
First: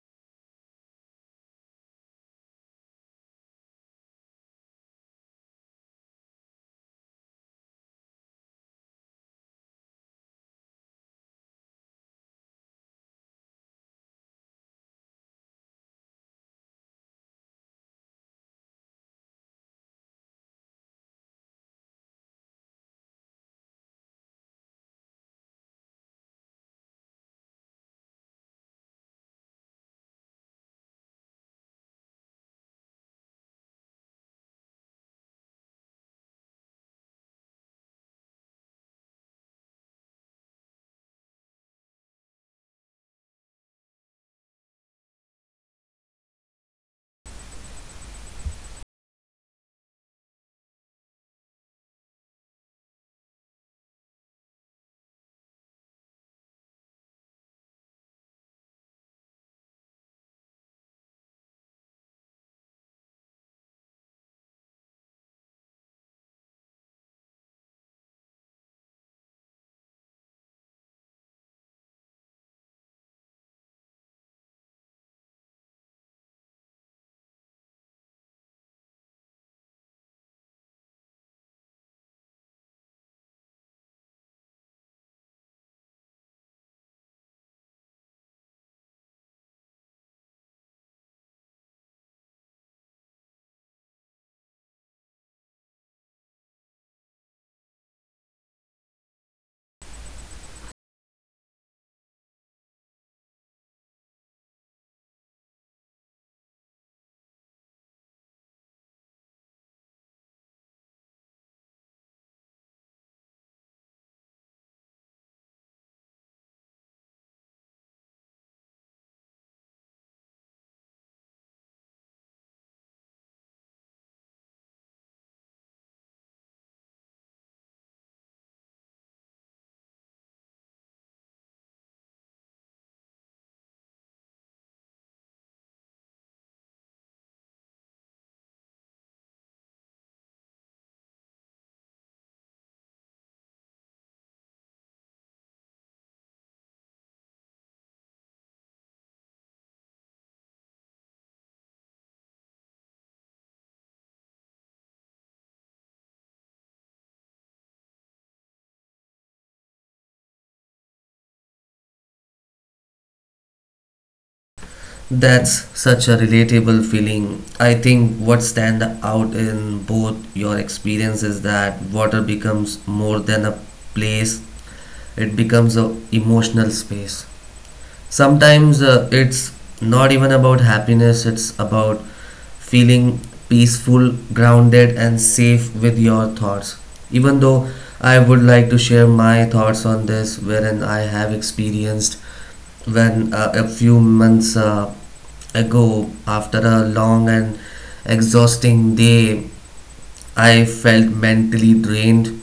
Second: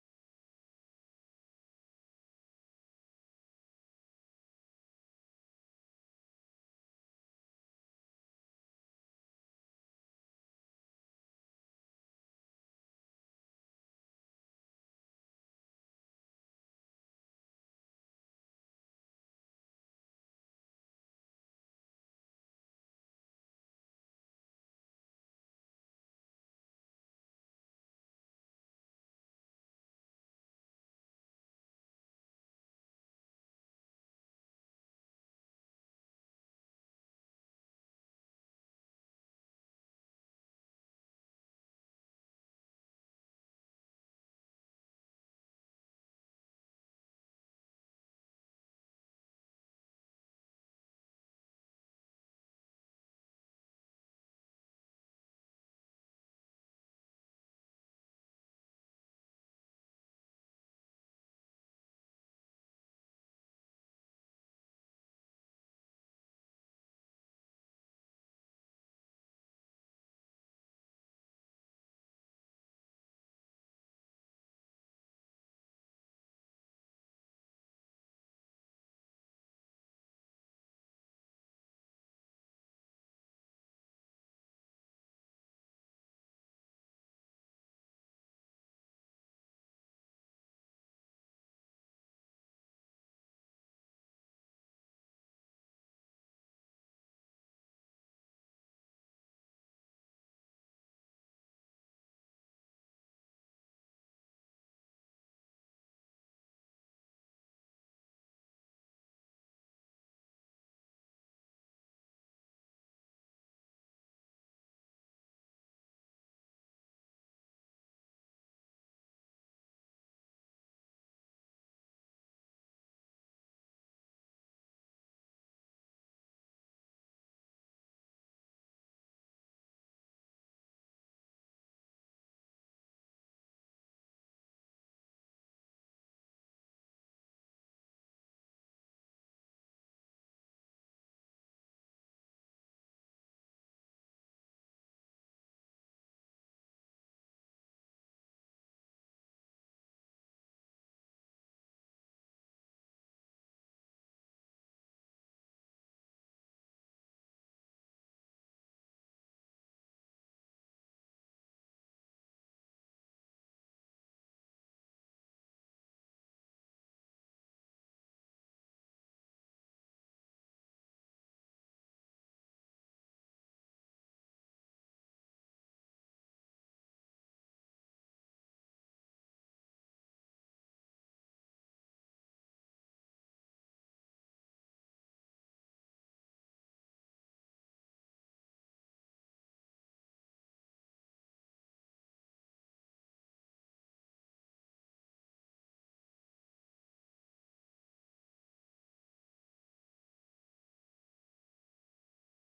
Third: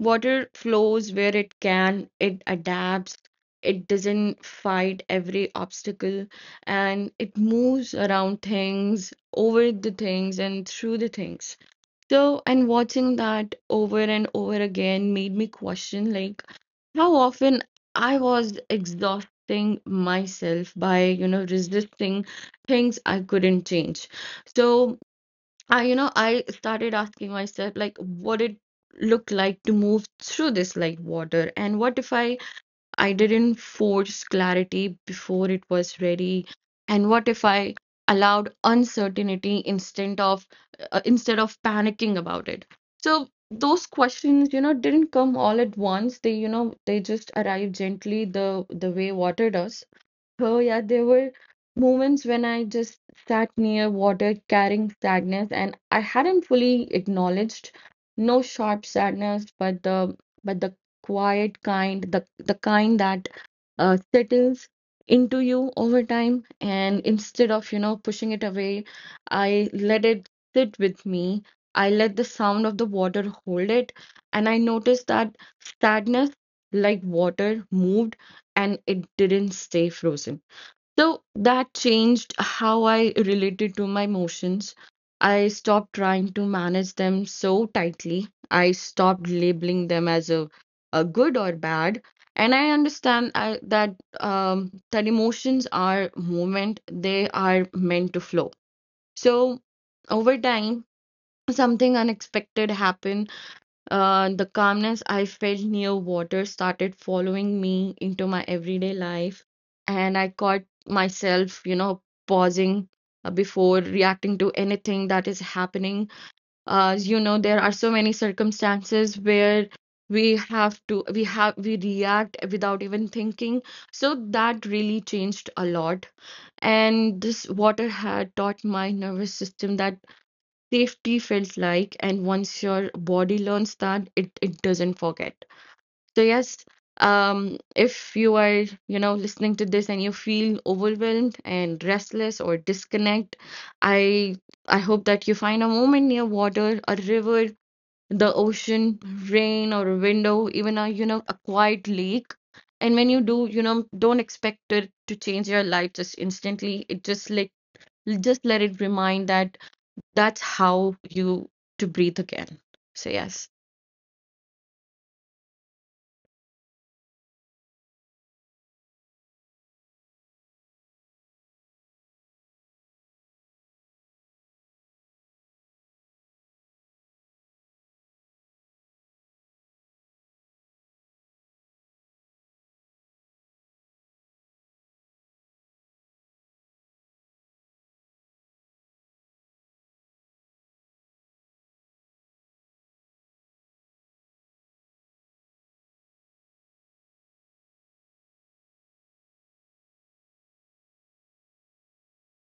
Speaker 3: Water flows where it can, it adapts, it doesn't fight every obstacle, and it moves around things, over the things, and through the things. So, and watching that over and over again made me question, like, how often I was exhausting myself by, you know, resisting things I couldn't change. So I, you know, I started asking myself, like, what it look like to move through this like water, and what if I didn't force clarity before it was ready. And what if I allowed uncertainty instead of panicking about it? So those questions, you know, didn't come all at once. They, you know, they just arrived gently the way water does. Oh, yeah, there were moments when I just sat near water carrying sadness, and I hadn't fully acknowledged, no sharp sadness, but the quiet kind, the kind that settles into you over time, and instead of, you know, pushing it away, I let it sit with me. I let the sound of the water hold it, and I noticed that sadness, like water, moved, and it didn't stay frozen. So that changed how I related to my emotions. I stopped trying to manage them so tightly. I stopped labeling them as a good or bad. And I understand I, that that emotions are movement, they are meant to flow. So over time, something unexpected happened. The calmness I felt near water started following me into my everyday life, and I caught myself, you know, pausing before reacting to anything that is happening. You know, there are so many circumstances where we have to, we have, we react without even thinking. So that really changed a lot. And this water had taught my nervous system that safety felt like, and once your body learns that it doesn't forget. So yes, um if you are listening to this and you feel overwhelmed and restless or disconnect, i I hope that you find a moment near water, a river, the ocean, rain, or a window, even a a quiet lake. And when you do, don't expect it to change your life just instantly. It just like, just let it remind that that's how you to breathe again. So yes.
Speaker 1: That's such a relatable feeling. I think what stands out in both your experience is that water becomes more than a place, it becomes a emotional space. Sometimes it's not even about happiness, it's about feeling peaceful, grounded, and safe with your thoughts. Even though I would like to share my thoughts on this, wherein I have experienced when a few months ago, after a long and exhausting day, I felt mentally drained.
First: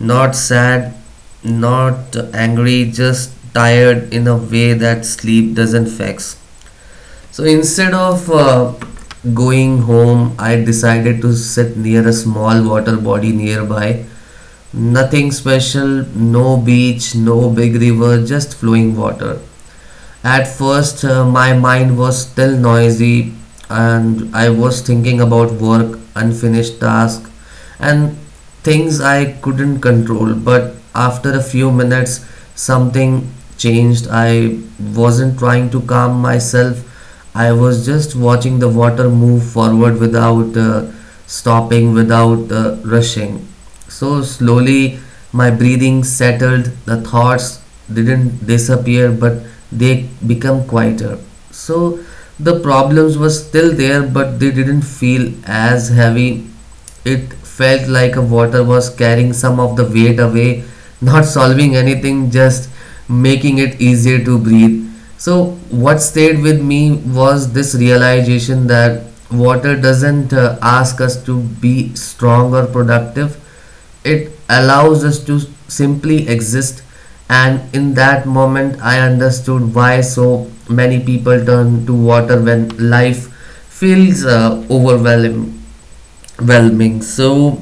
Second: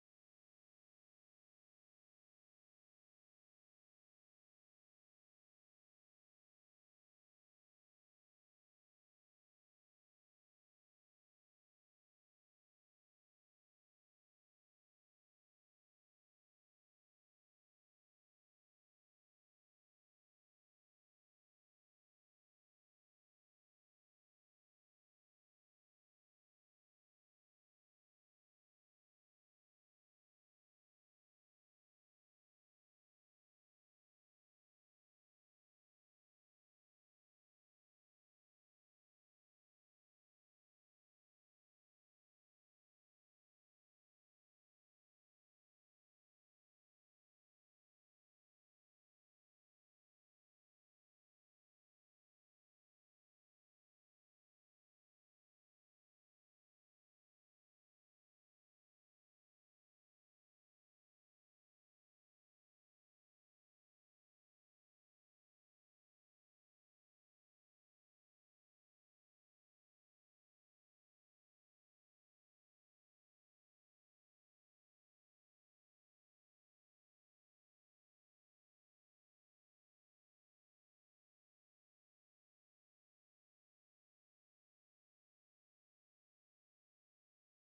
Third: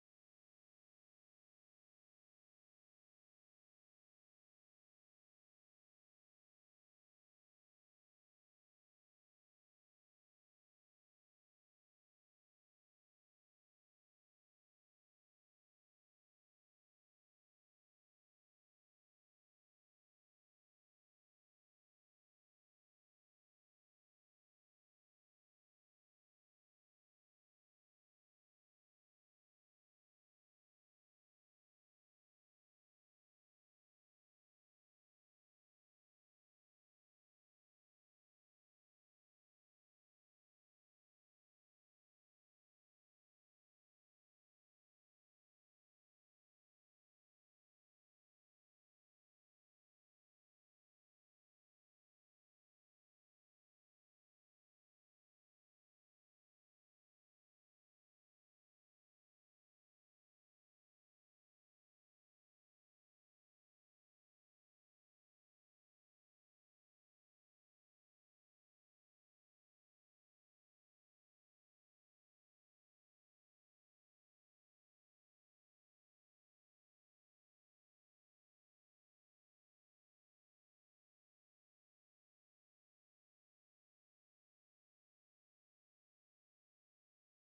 Speaker 1: Not sad, not angry, just tired in a way that sleep doesn't fix. So instead of going home, I decided to sit near a small water body nearby. Nothing special, no beach, no big river, just flowing water. At first, my mind was still noisy, and I was thinking about work, unfinished tasks, and things I couldn't control. But after a few minutes, something changed. I wasn't trying to calm myself, I was just watching the water move forward without stopping, without rushing. So slowly my breathing settled, the thoughts didn't disappear, but they become quieter. So the problems were still there, but they didn't feel as heavy. It felt like a water was carrying some of the weight away, not solving anything, just making it easier to breathe. So, what stayed with me was this realization that water doesn't ask us to be strong or productive, it allows us to simply exist. And in that moment, I understood why so many people turn to water when life feels overwhelming. Whelming. So,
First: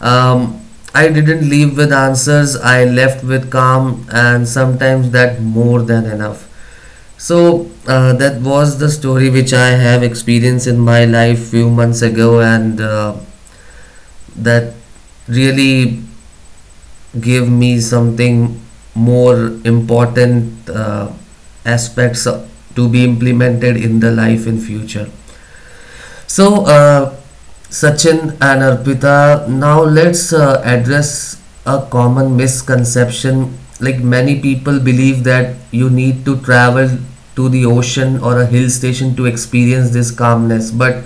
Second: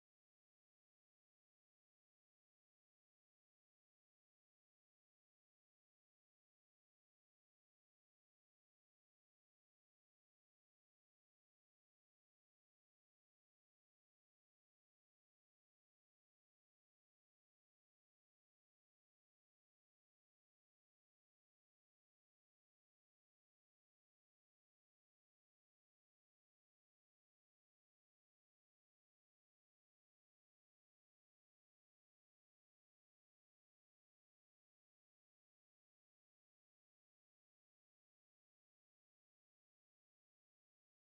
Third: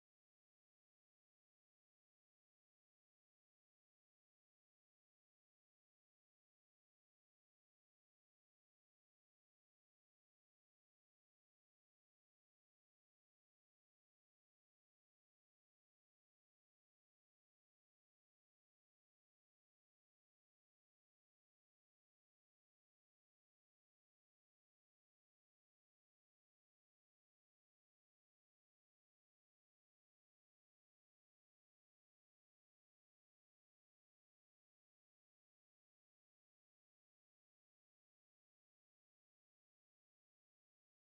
Speaker 1: um, I didn't leave with answers. I left with calm, and sometimes that more than enough. So that was the story which I have experienced in my life few months ago, and that really gave me something more important aspects to be implemented in the life in future. So, Sachin and Arpita, now let's address a common misconception. Like, many people believe that you need to travel to the ocean or a hill station to experience this calmness, but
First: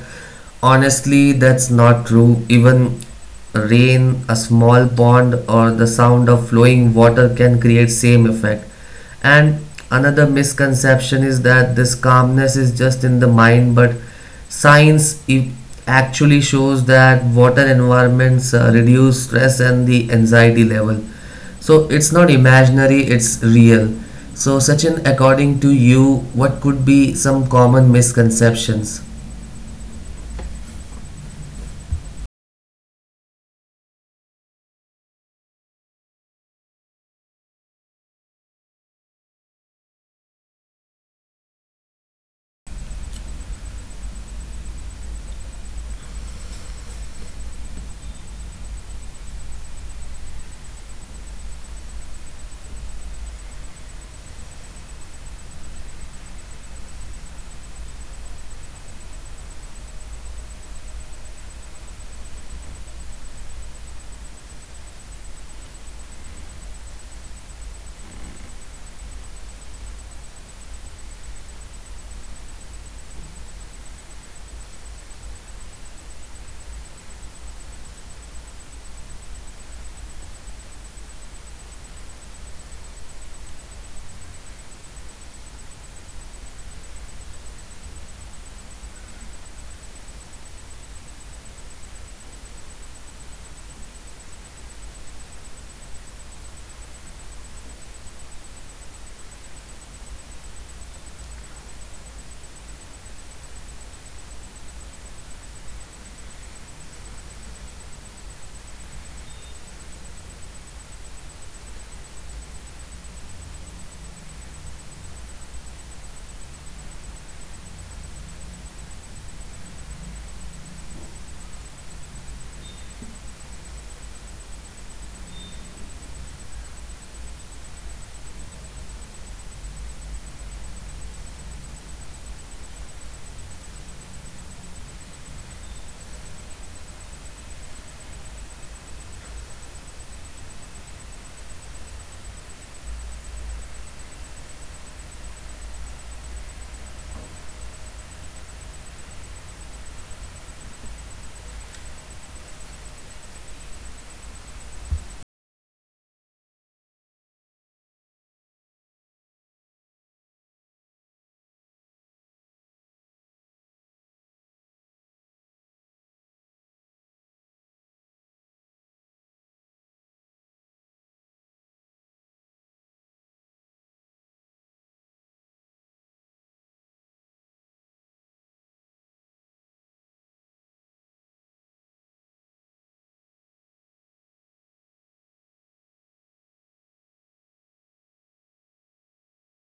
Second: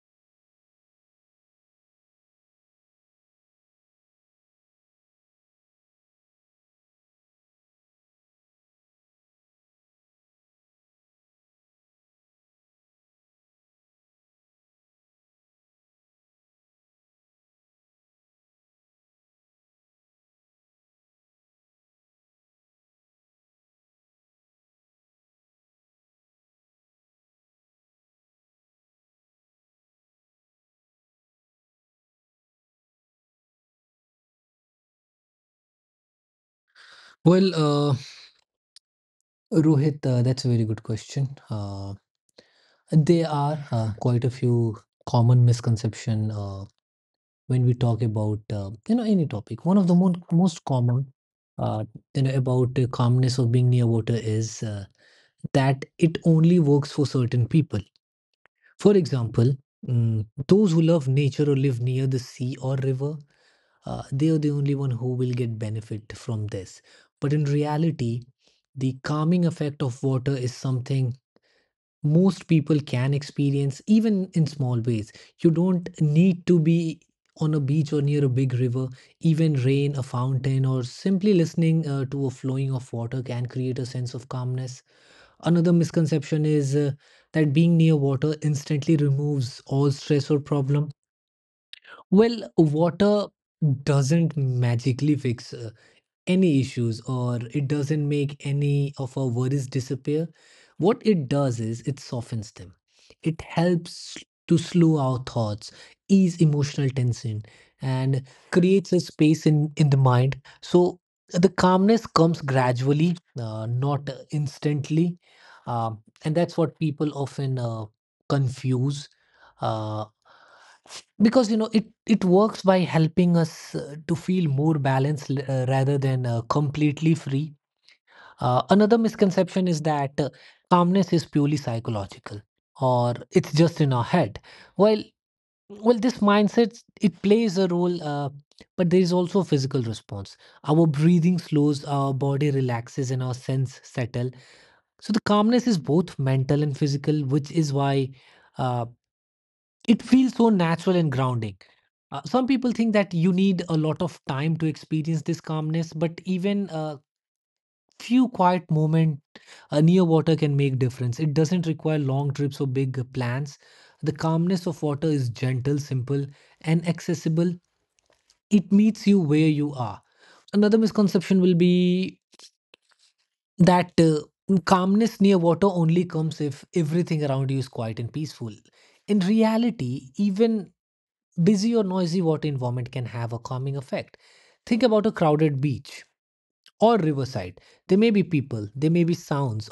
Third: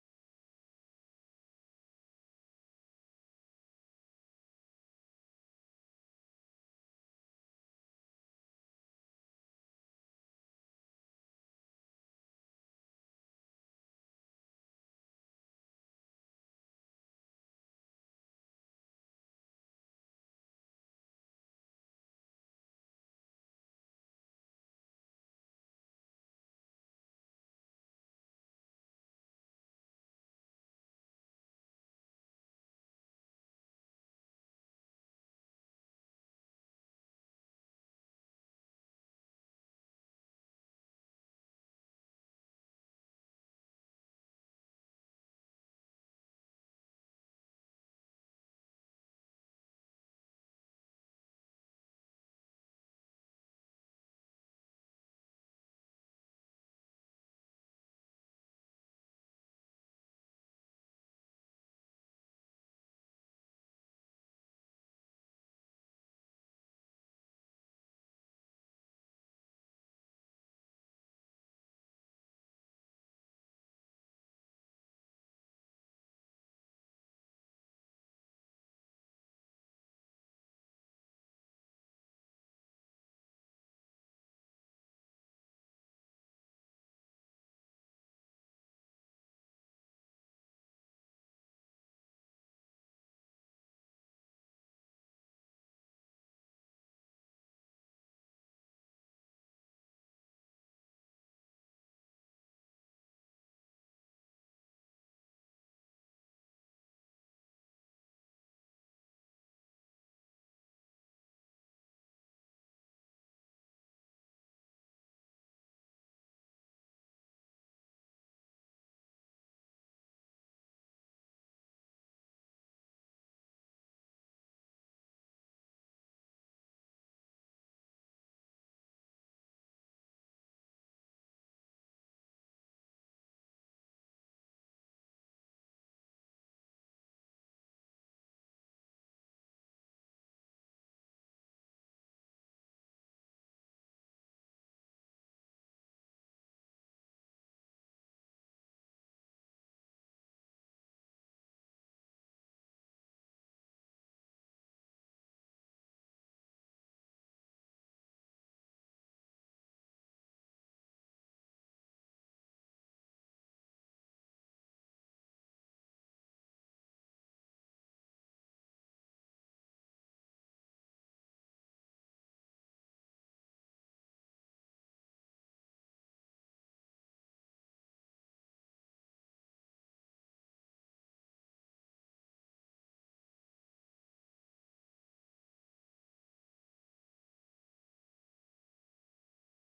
Speaker 1: honestly, that's not true. Even rain, a small pond, or the sound of flowing water can create same effect. And another misconception is that this calmness is just in the mind, but science actually shows that water environments reduce stress and the anxiety level. So it's not imaginary, it's real. So, Sachin, according to you, what could be some common misconceptions?
Speaker 2: Well, uh, Rohit, that's a very good question. Uh, there are quite a few common misconception when we talk about any topic. One of the mo most common uh, about calmness or being near water is that it only works for certain people. For example, those who love nature or live near the sea or river, they are the only one who will get benefit from this. But in reality, the calming effect of water is something most people can experience, even in small ways. You don't need to be on a beach or near a big river. Even rain, a fountain, or simply listening to a flowing of water can create a sense of calmness. Another misconception is that being near water instantly removes all stress or problem. Well, water doesn't magically fix any issues, or it doesn't make any of our worries disappear. What it does is it softens them. It helps to slow our thoughts, ease emotional tension, and creates a space in the mind. So the calmness comes gradually, not instantly. And that's what people often confuse. Uh, because you know it works by helping us to feel more balanced rather than completely free. Another misconception is that calmness is purely psychological, or it's just in our head. well this mindset, it plays a role, but there is also a physical response. Our breathing slows, our body relaxes, and our sense settle. So the calmness is both mental and physical, which is why uh, it feels so natural and grounding. Some people think that you need a lot of time to experience this calmness, but even a few quiet moments near water can make difference. It doesn't require long trips or big plans. The calmness of water is gentle, simple, and accessible. It meets you where you are. Another misconception will be that calmness near water only comes if everything around you is quiet and peaceful. In reality, even busy or noisy water environment can have a calming effect. Think about a crowded beach or riverside. There may be people, there may be sounds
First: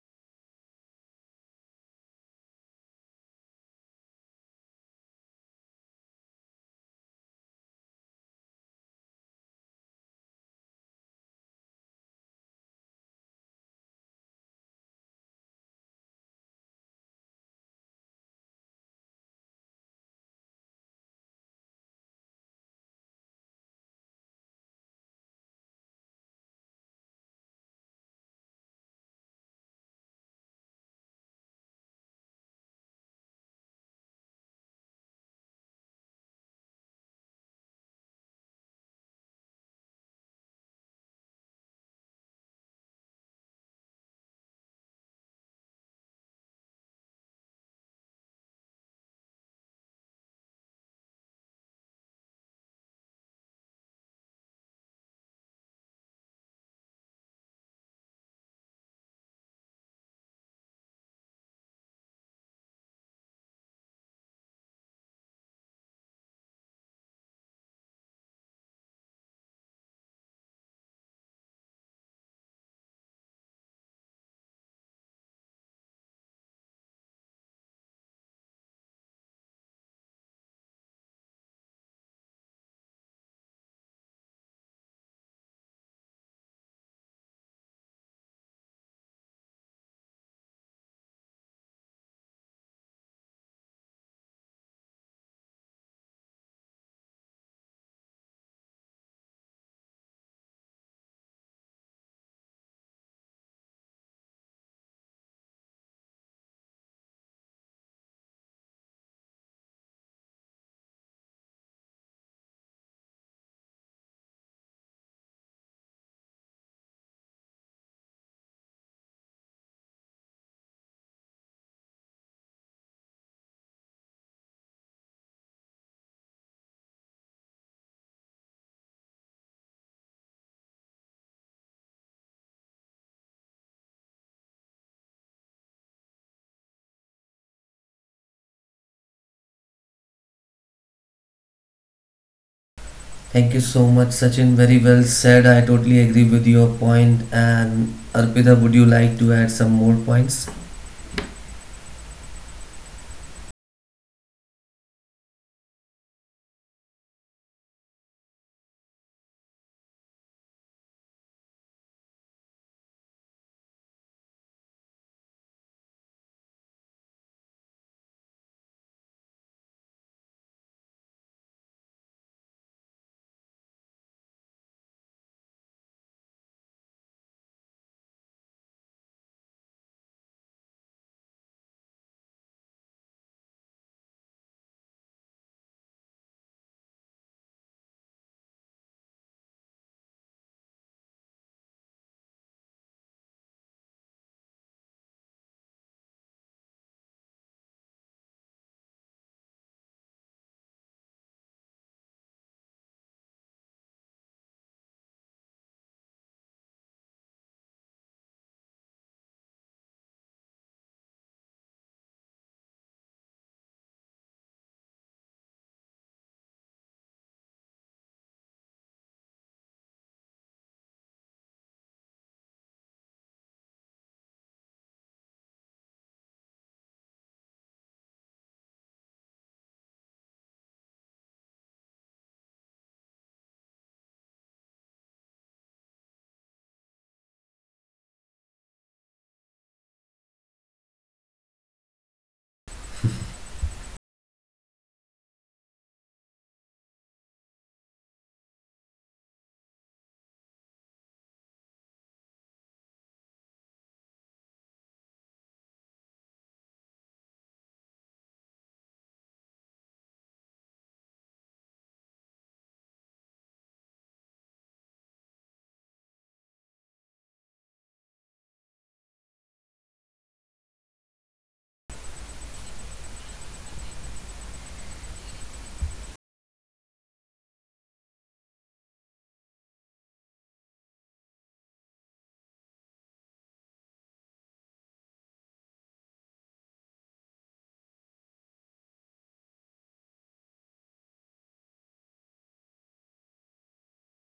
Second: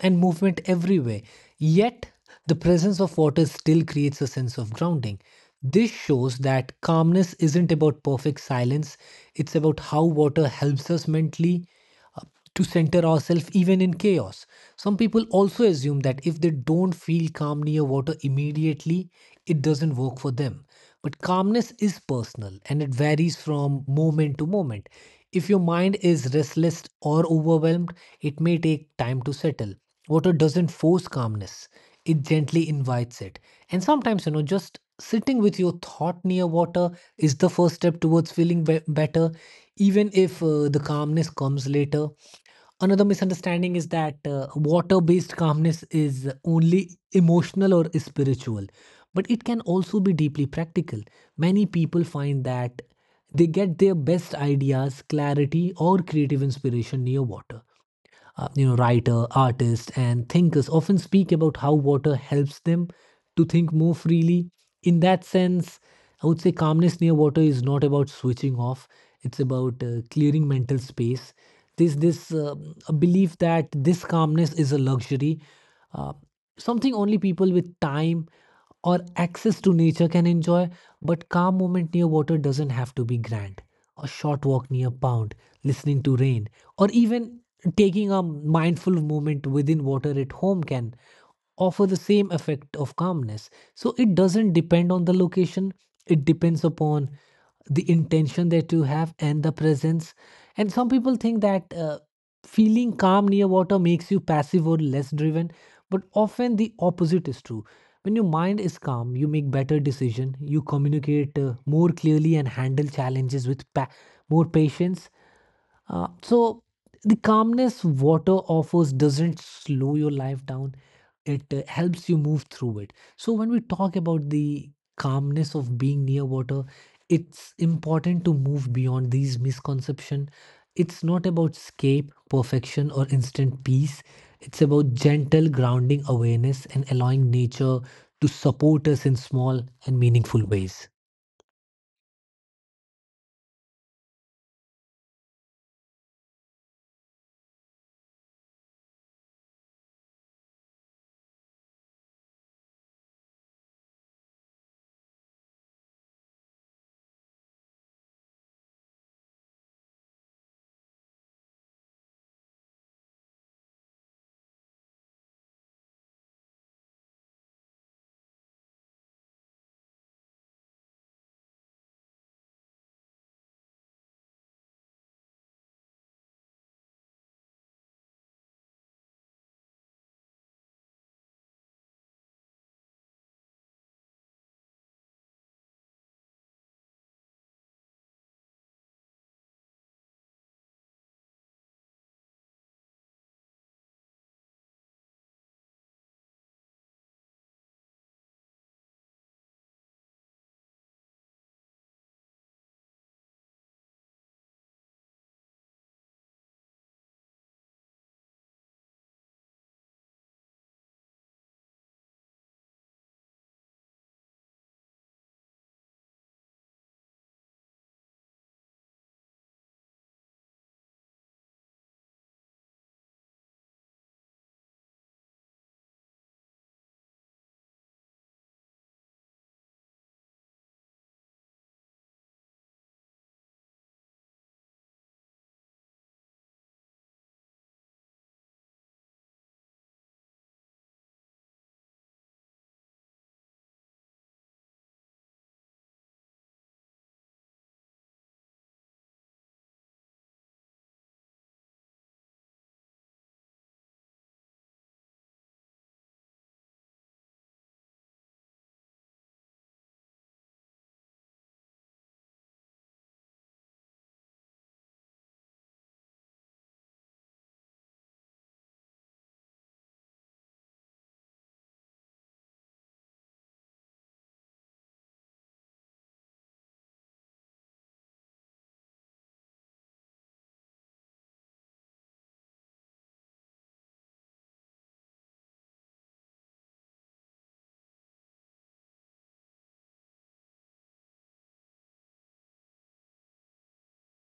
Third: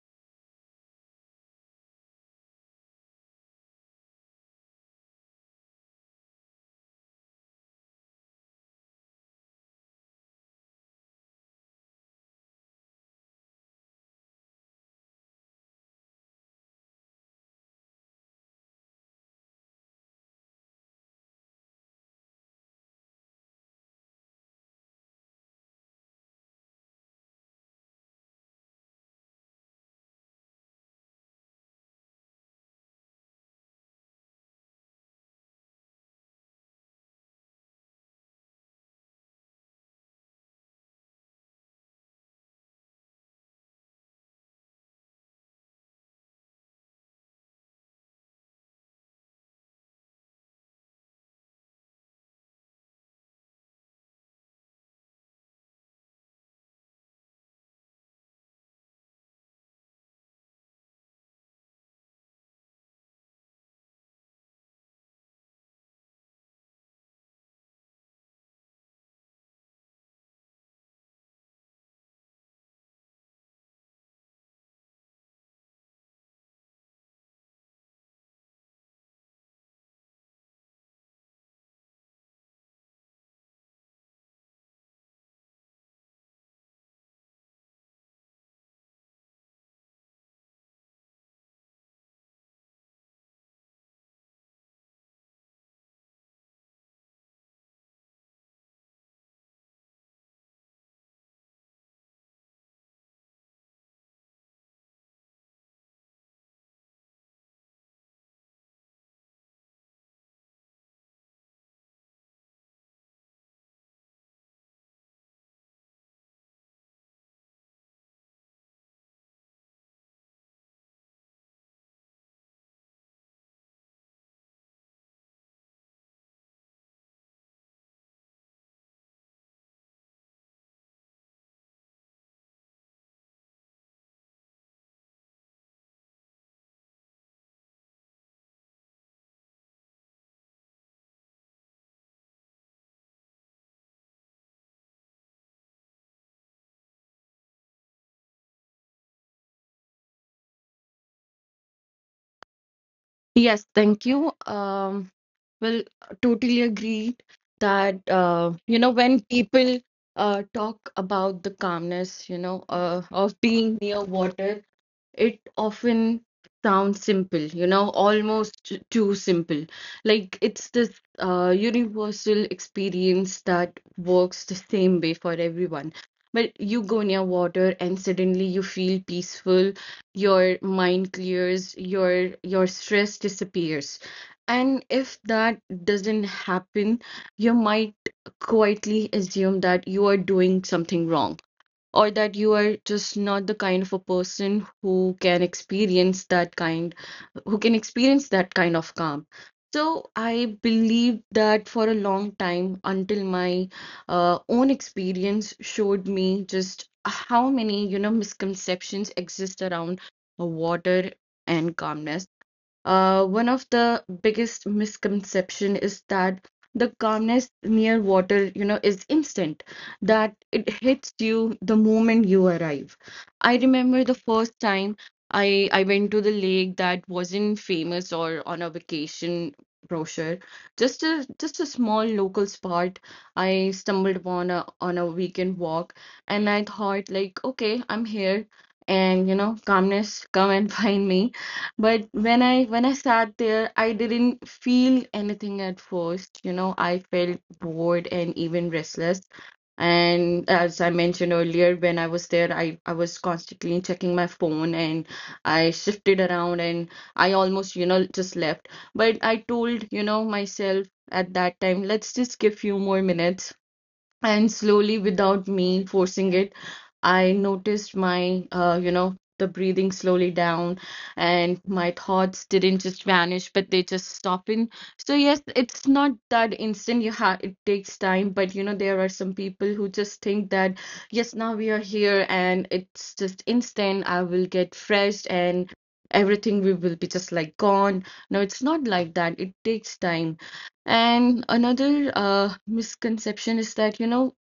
Speaker 2: and movement everywhere, yet the presence of water still creates a sense of grounding. This shows that calmness isn't about perfect silence, it's about how water helps us mentally uh, to center ourselves even in chaos. Some people also assume that if they don't feel calm near water immediately, it doesn't work for them. But calmness is personal, and it varies from moment to moment. If your mind is restless or overwhelmed, it may take time to settle. Water doesn't force calmness, it gently invites it. And sometimes, you know, just sitting with your thought near water is the first step towards feeling better, even if the calmness comes later. Another misunderstanding is that water based calmness is only emotional or spiritual, but it can also be deeply practical. Many people find that they get their best ideas, clarity, or creative inspiration near water. Writer, artists and thinkers often speak about how water helps them to think more freely. In that sense, I would say calmness near water is not about switching off, it's about clearing mental space. There's this a belief that this calmness is a luxury, uh, something only people with time or access to nature can enjoy, but calm moment near water doesn't have to be grand. A short walk near a pond, listening to rain, or even taking a mindful moment within water at home can offer the same effect of calmness. So it doesn't depend on the location, it depends upon the intention that you have and the presence. And some people think that feeling calm near water makes you passive or less driven, but often the opposite is true. When your mind is calm, you make better decision, you communicate more clearly, and handle challenges with more patience. So the calmness water offers doesn't slow your life down. It helps you move through it. So when we talk about the calmness of being near water, it's important to move beyond these misconceptions. It's not about escape, perfection, or instant peace. It's about gentle grounding awareness and allowing nature to support us in small and meaningful ways.
Speaker 1: Thank you so much, Sachin. Very well said. I totally agree with your point. And Arpita, would you like to add some more points?
Speaker 3: Yes, thank you. Will totally agree that you know, when people talk about the calmness, of being near water, it often sounds simple, you know, almost too simple. Like it's this universal experience that works the same way for everyone. But you go near water and suddenly you feel peaceful, your mind clears, your stress disappears. And if that doesn't happen, you might quietly assume that you are doing something wrong, or that you are just not the kind of a person who can experience that kind, of calm. So I believe that for a long time, until my own experience showed me just how many, you know, misconceptions exist around water and calmness. One of the biggest misconception is that the calmness near water, you know, is instant, that it hits you the moment you arrive. I remember the first time I went to the lake that wasn't famous or on a vacation brochure, just a small local spot. I stumbled upon a on a weekend walk, and I thought like, okay, I'm here, and you know, calmness, come and find me. But when I sat there, I didn't feel anything at first. You know, I felt bored and even restless. And as I mentioned earlier, when I was there, I was constantly checking my phone, and I shifted around, and I almost, you know, just left. But I told, you know, myself at that time, let's just give few more minutes. And slowly, without me forcing it, I noticed my, you know, the breathing slowly down, and my thoughts didn't just vanish, but they just stop in. So yes, it's not that instant. You have, it takes time. But you know, there are some people who just think that yes, now we are here, and it's just instant. I will get fresh, and everything we will be just like gone. No, it's not like that. It takes time. And another misconception is that, you know,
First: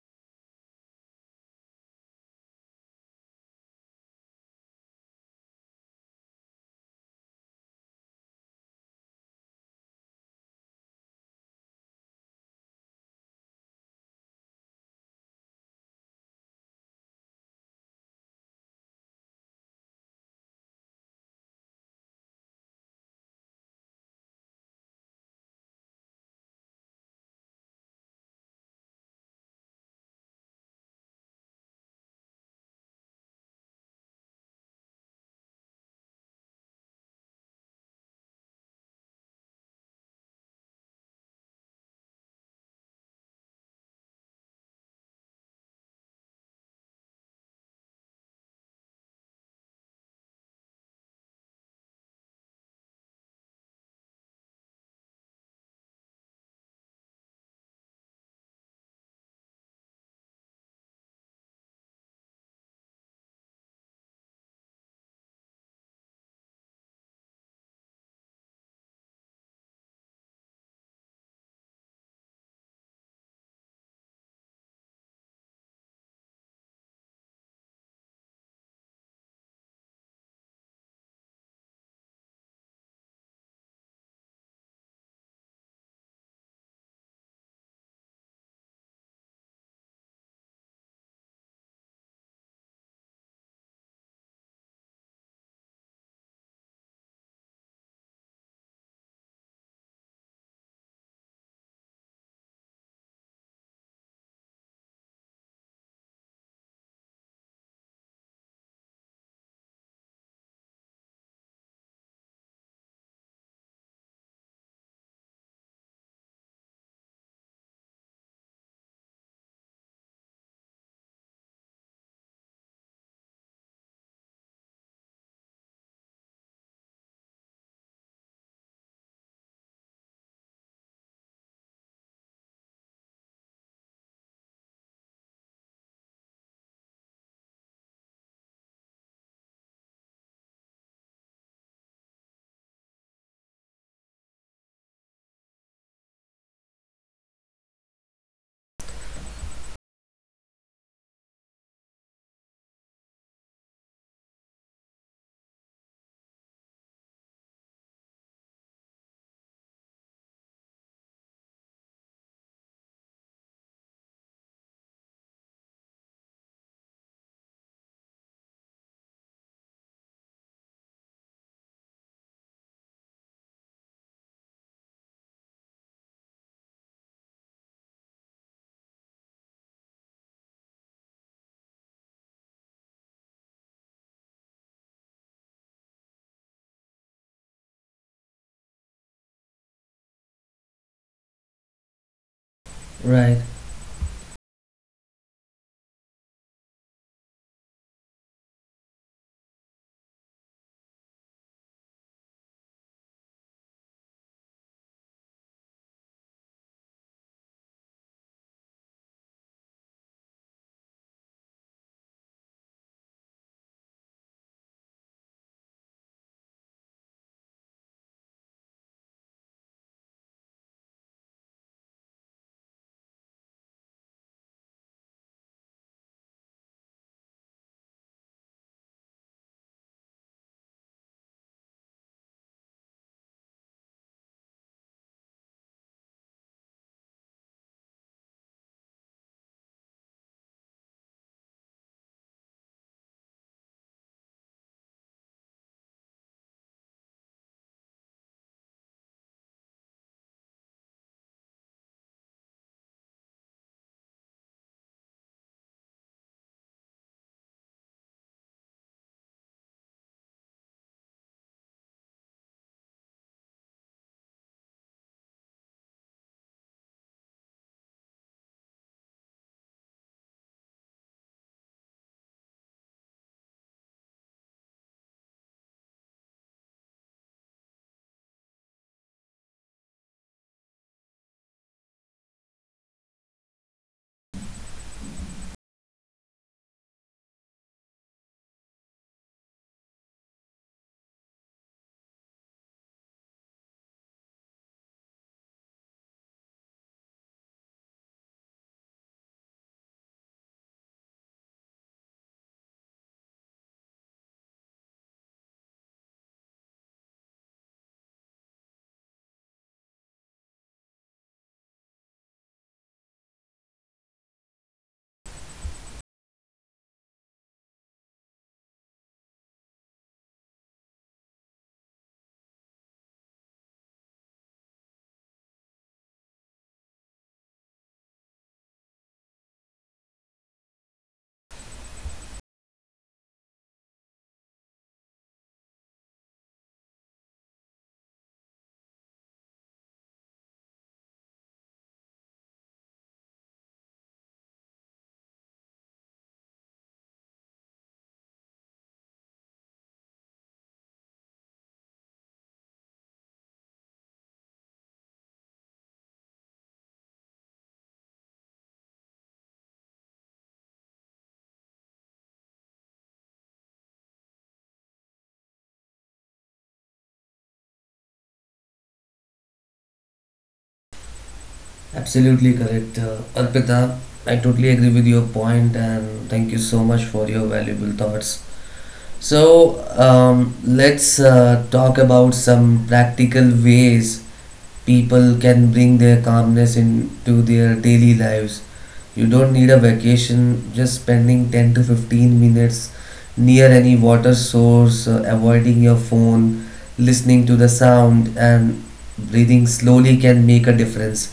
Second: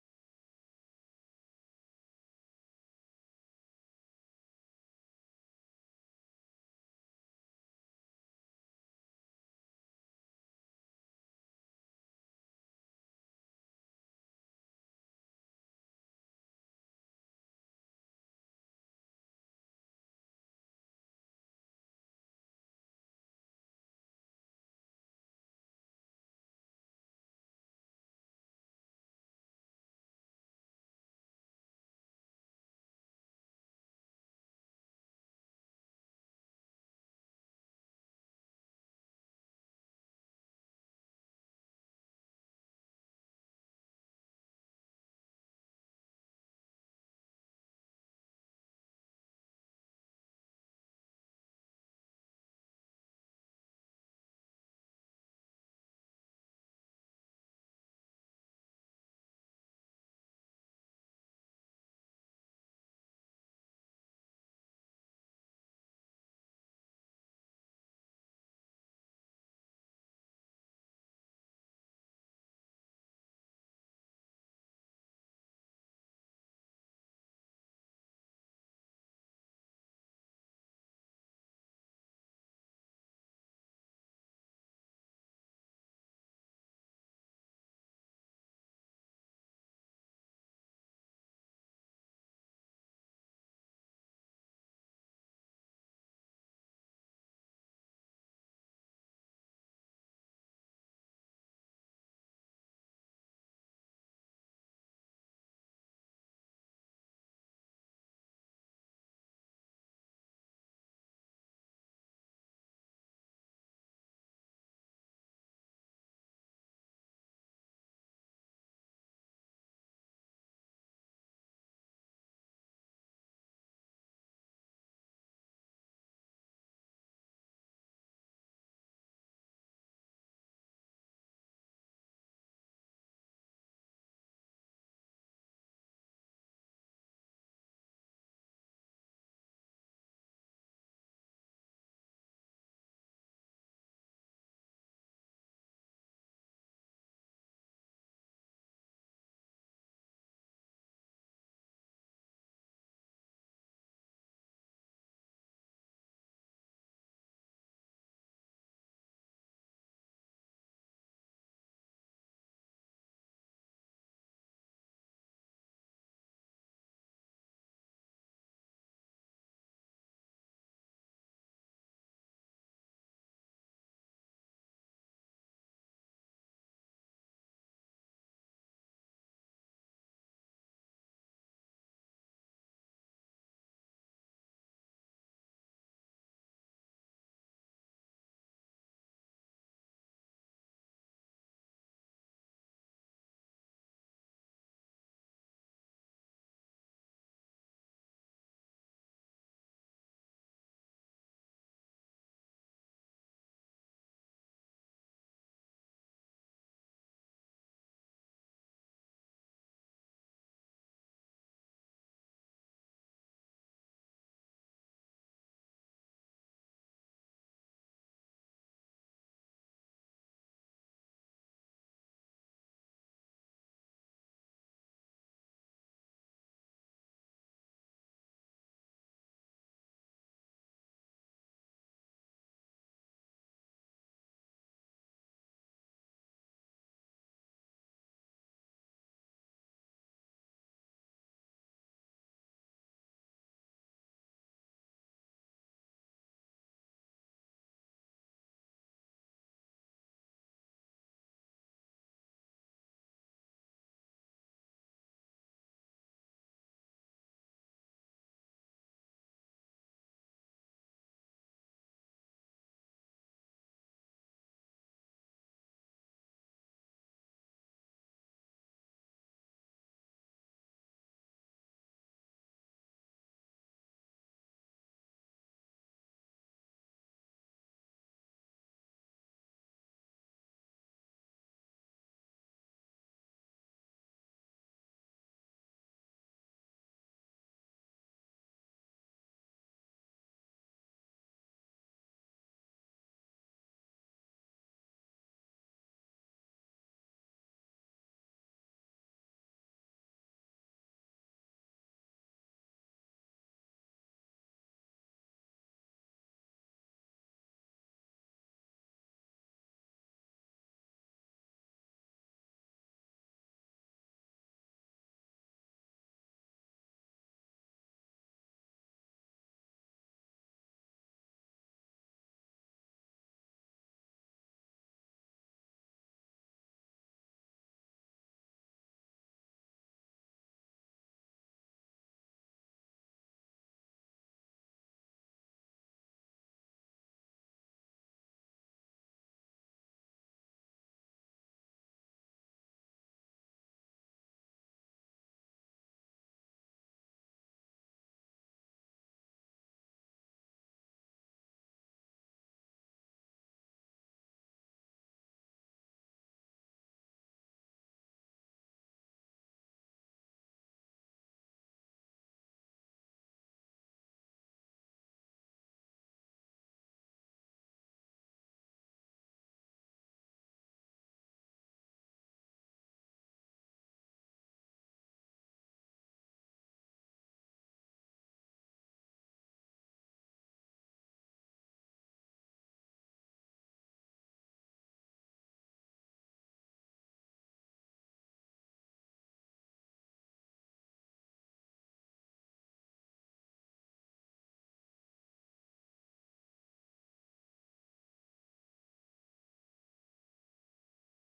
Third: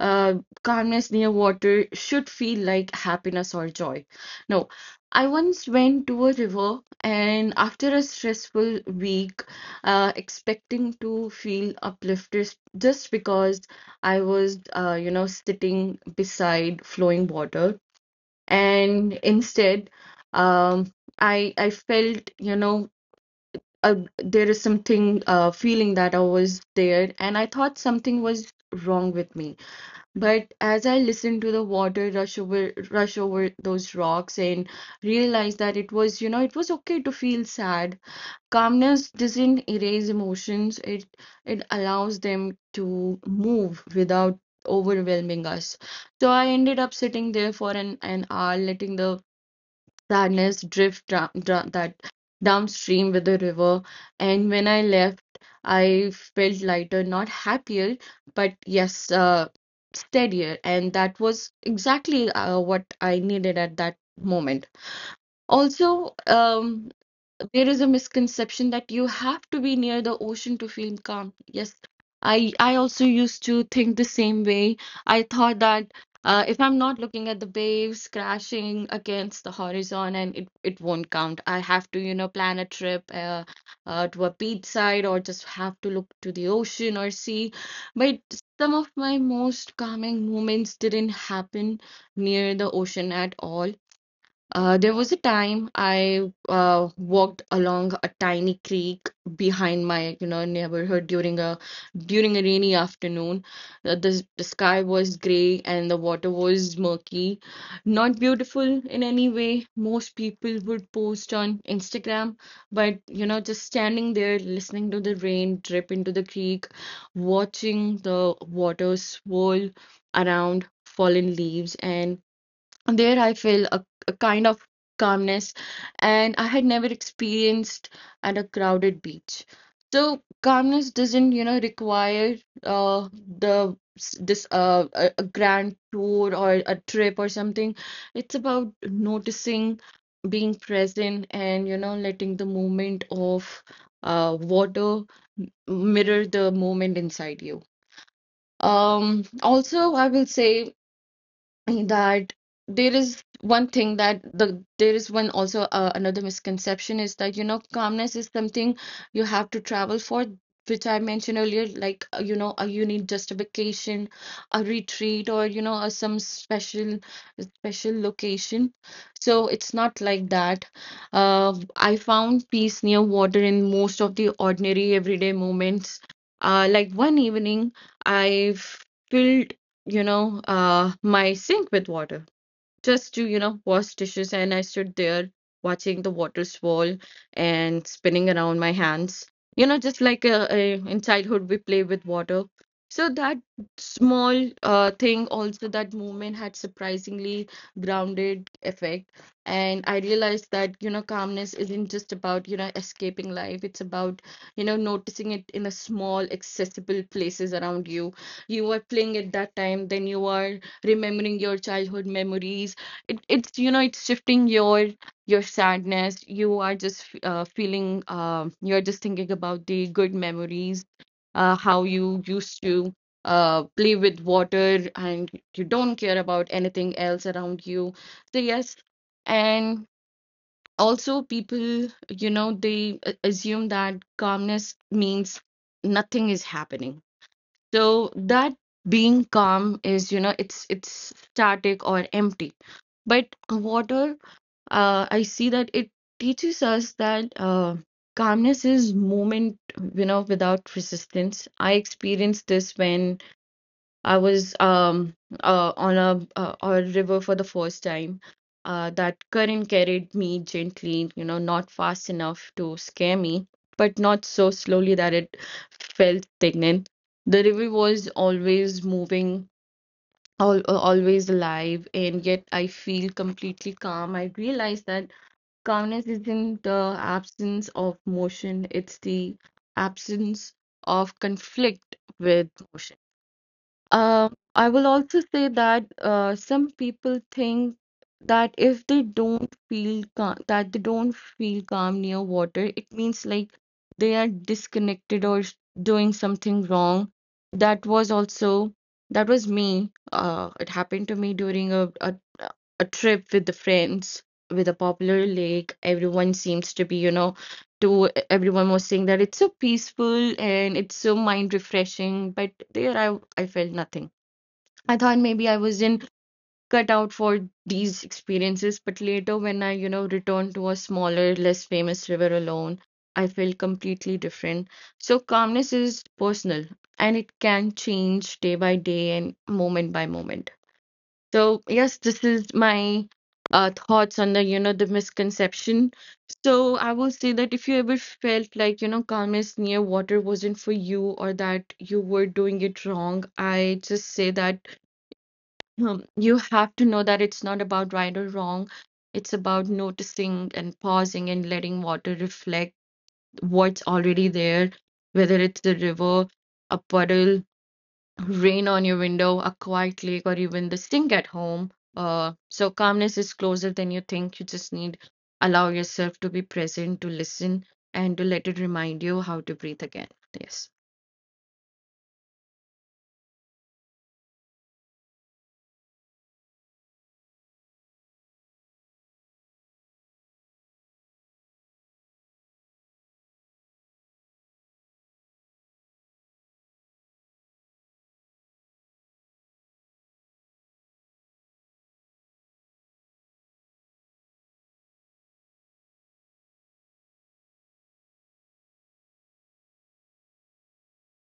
Speaker 3: uh, calmness near water should feel like happiness or joy. No. I once went to a river and after a stressful week, expecting to feel uplifted just because I was, you know, sitting beside flowing water. And instead, um, I felt, you know, uh, there is something, feeling that I was there, and I thought something was wrong with me. But as I listened to the water rush over those rocks, and realized that it was, you know, it was okay to feel sad. Calmness doesn't erase emotions. It allows them to move without overwhelming us. So I ended up sitting there for an hour, letting the sadness that downstream with the river. And when I left, I felt lighter, not happier, but yes, steadier. And that was exactly what I needed at that moment. Also, there is a misconception that you have to be near the ocean to feel calm. Yes, I also used to think the same way. I thought that if I'm not looking at the waves crashing against the horizon, and it won't count. I have to, you know, plan a trip to a beach side, or just have to look to the ocean or sea. But some of my most calming moments didn't happen near the ocean at all. There was a time I walked along a tiny creek behind my, you know, neighborhood during a rainy afternoon. The the sky was gray and the water was murky. Not beautiful in any way. Most people would post on Instagram, but you know, just standing there listening to the rain drip into the creek, watching the water swirl around fallen leaves, and there I feel a kind of calmness, and I had never experienced at a crowded beach. So calmness doesn't, you know, require uh, this a grand tour or a trip or something. It's about noticing, being present, and you know, letting the movement of water mirror the moment inside you. Also, I will say that there is one, also another misconception is that, you know, calmness is something you have to travel for. Which I mentioned earlier, like you need just a vacation, a retreat, or you know, some special location. So it's not like that. I found peace near water in most of the ordinary everyday moments. Like one evening, I filled, you know, my sink with water just to, you know, wash dishes. And I stood there watching the water swirl and spinning around my hands. You know, just like in childhood, we play with water. So
Speaker 1: Right.
Speaker 3: that small thing, also that movement had surprisingly grounded effect. And I realized that, you know, calmness isn't just about, you know, escaping life. It's about, you know, noticing it in a small, accessible places around you. You are playing at that time, then you are remembering your childhood memories. It's, you know, it's shifting your sadness. You are just feeling, you're just thinking about the good memories, how you used to play with water, and you don't care about anything else around you. So yes. And also, people, you know, they assume that calmness means nothing is happening, so that being calm is, you know, it's static or empty. But water, I see that it teaches us that calmness is movement, you know, without resistance. I experienced this when I was on a river for the first time. That current carried me gently, you know, not fast enough to scare me, but not so slowly that it felt stagnant. The river was always moving, al always alive, and yet I feel completely calm. I realize that calmness isn't the absence of motion, it's the absence of conflict with motion. I will also say that some people think that if they don't feel calm, near water, it means like they are disconnected, or doing something wrong. That was also, that was me. It happened to me during a trip with the friends with a popular lake. Everyone seems to be, to everyone was saying that it's so peaceful and it's so mind refreshing, but there I felt nothing. I thought maybe I wasn't cut out for these experiences, but later when I, you know, returned to a smaller, less famous river alone, I felt completely different. So calmness is personal, and it can change day by day and moment by moment. So yes, this is my thoughts on the, you know, the misconception. So I will say that if you ever felt like, you know, calmness near water wasn't for you, or that you were doing it wrong, I just say that, you have to know that it's not about right or wrong. It's about noticing and pausing and letting water reflect what's already there, whether it's a river, a puddle, rain on your window, a quiet lake, or even the stink at home. So calmness is closer than you think. You just need allow yourself to be present, to listen, and to let it remind you how to breathe again. Yes.
Speaker 1: Absolutely correct, Arpita. I totally agree with your point, and thank you so much for your valuable thoughts. So, let's talk about some practical ways people can bring their calmness into their daily lives. You don't need a vacation, just spending 10 to 15 minutes near any water source, avoiding your phone, listening to the sound, and breathing slowly can make a difference.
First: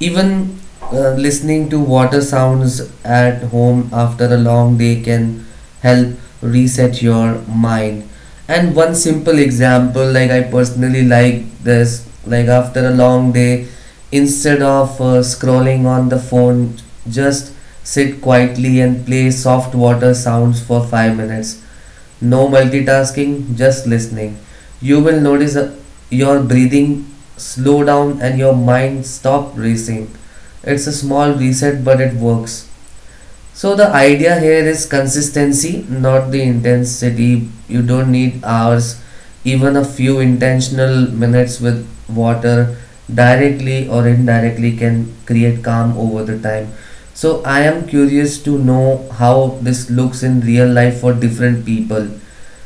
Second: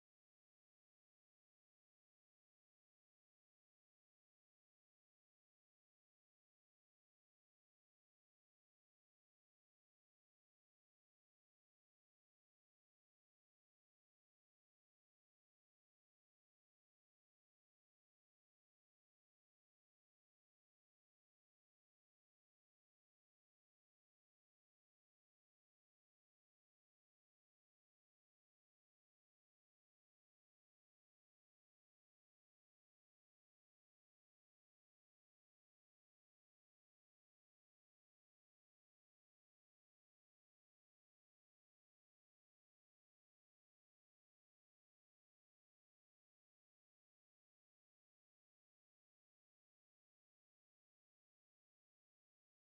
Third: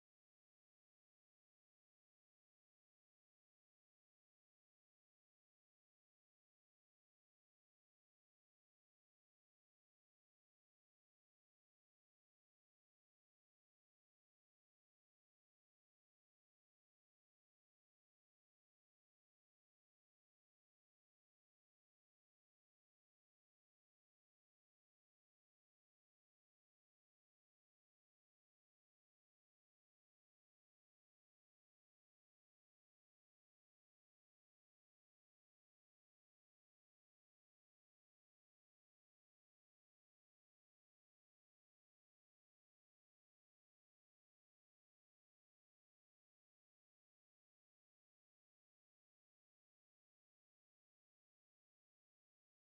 Speaker 1: Even listening to water sounds at home after a long day can help reset your mind. And one simple example, like I personally like this, like after a long day, instead of scrolling on the phone, just sit quietly and play soft water sounds for 5 minutes. No multitasking, just listening. You will notice your breathing slow down and your mind stop racing. It's a small reset, but it works. So the idea here is consistency, not the intensity. You don't need hours, even a few intentional minutes with water directly or indirectly can create calm over the time. So I am curious to know how this looks in real life for different people.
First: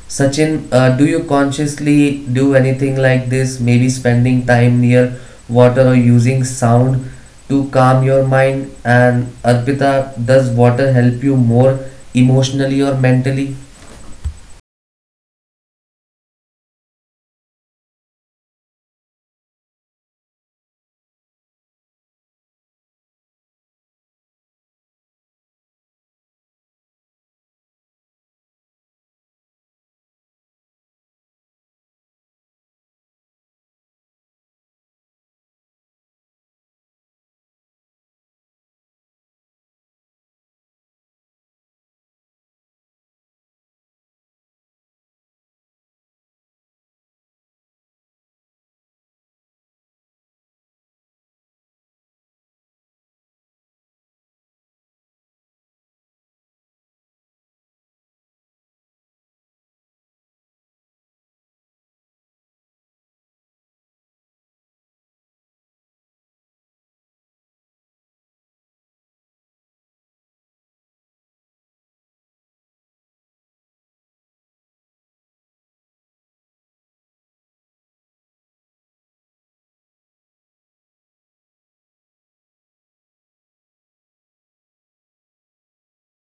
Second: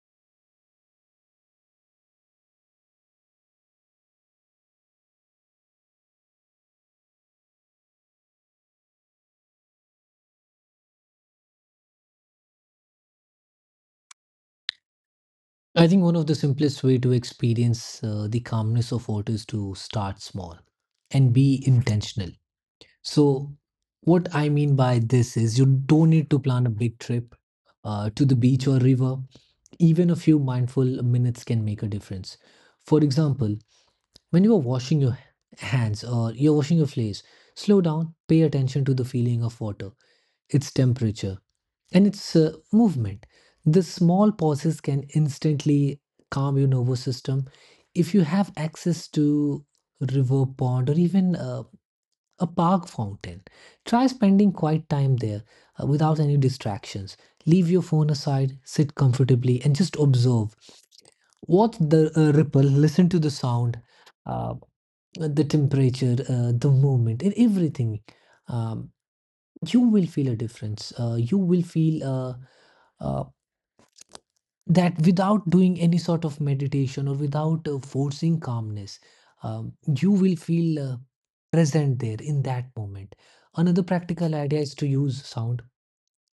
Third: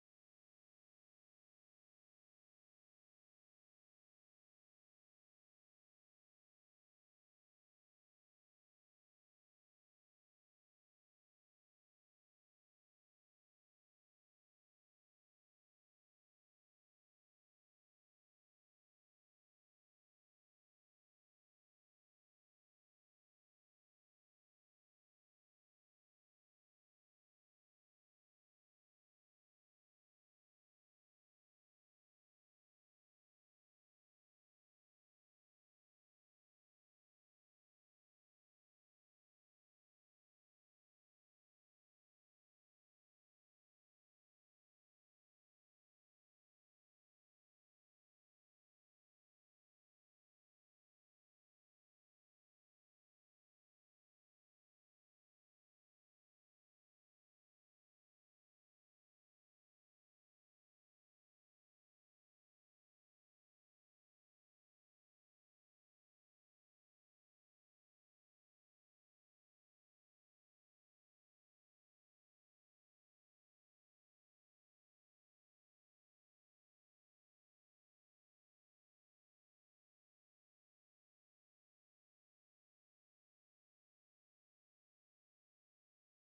Speaker 1: Sachin, do you consciously do anything like this? Maybe spending time near water or using sound to calm your mind? And Arpita, does water help you more emotionally or mentally?
Speaker 2: I think one of the simplest way to experience the calmness of water is to start small and be intentional. So, what I mean by this is you don't need to plan a big trip to the beach or river. Even a few mindful minutes can make a difference. For example, when you are washing your hands or you're washing your face, slow down, pay attention to the feeling of water, its temperature, and it's movement. The small pauses can instantly calm your nervous system. If you have access to river pond or even a park fountain, try spending quiet time there without any distractions. Leave your phone aside, sit comfortably, and just observe. Watch the ripple, listen to the sound, uh, the temperature, the movement, and everything. Um, you will feel a difference. You will feel. Uh, that without doing any sort of meditation or without forcing calmness, um, you will feel present there in that moment. Another practical idea is to use sound.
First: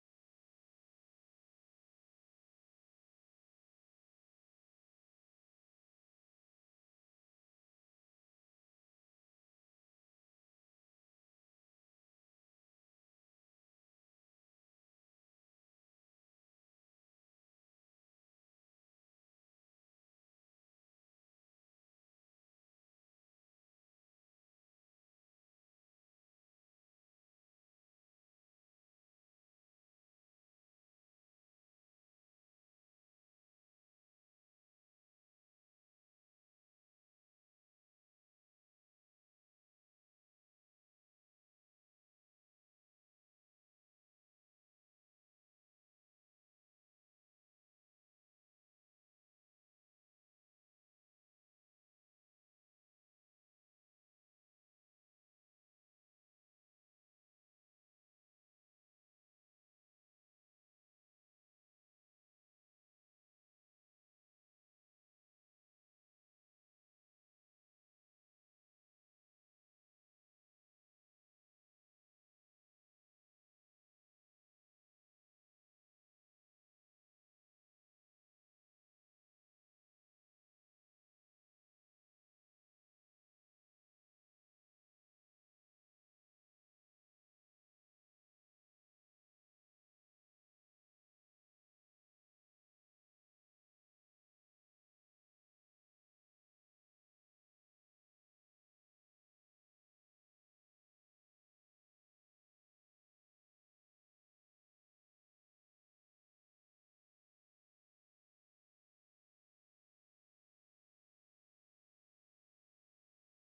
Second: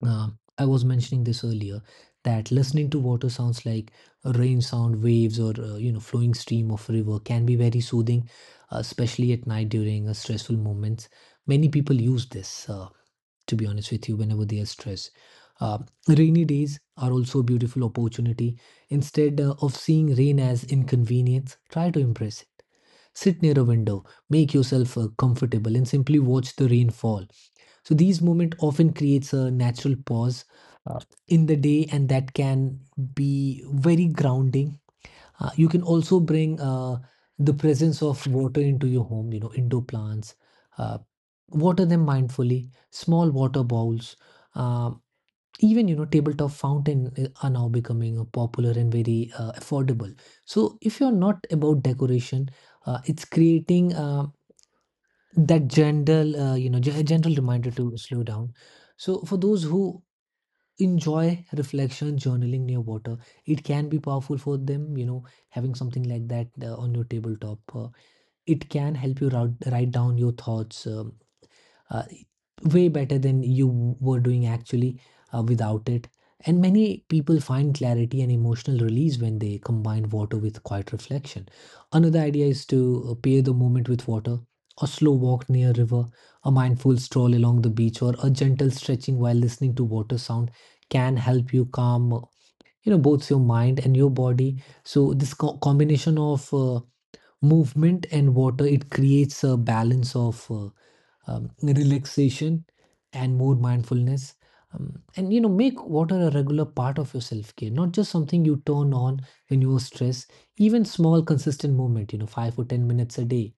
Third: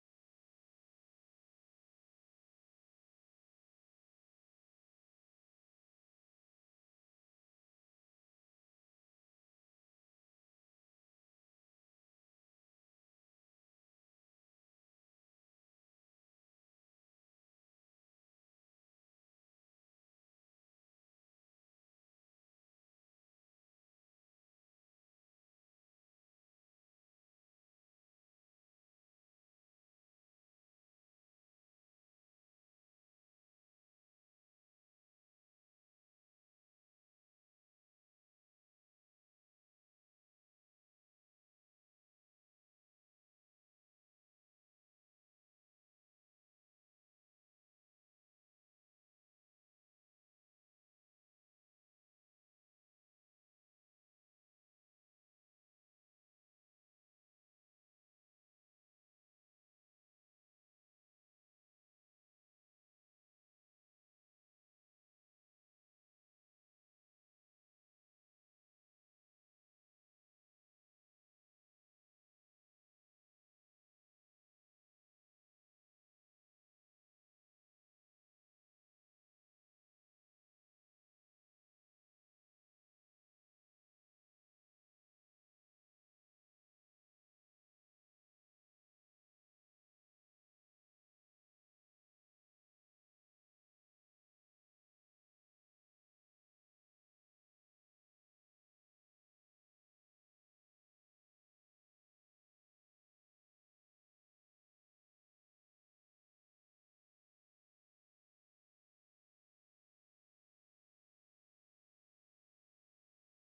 Speaker 2: Uh, I was mentioning this earlier that listening to water sounds like a rain sound, waves, or flowing stream of river can be very soothing, especially at night during stressful moments. Many people use this. To be honest with you, whenever they are stressed. Uh, Rainy days are also a beautiful opportunity. Instead of seeing rain as inconvenience, try to embrace it. Sit near a window, make yourself comfortable, and simply watch the rain fall. So these moments often creates a natural pause uh, in the day, and that can be very grounding. You can also bring the presence of water into your home, you know, indoor plants. Uh, Water them mindfully, small water bowls. Um, Even, you know, tabletop fountain are now becoming popular and very affordable. So if you're not about decoration, it's creating that gentle, gentle reminder to slow down. So for those who enjoy reflection journaling near water, it can be powerful for them. You know, having something like that on your tabletop it can help you route, write down your thoughts uh, way better than you were doing actually without it. And many people find clarity and emotional release when they combine water with quiet reflection. Another idea is to pair the moment with water. A slow walk near a river, a mindful stroll along the beach, or a gentle stretching while listening to water sound can help you calm, both your mind and your body. So this combination of movement and water it creates a balance of relaxation and more mindfulness. And you know, make water a regular part of your self care, not just something you turn on when you're stressed. Even small, consistent movement, you know, 5 or 10 minutes a day,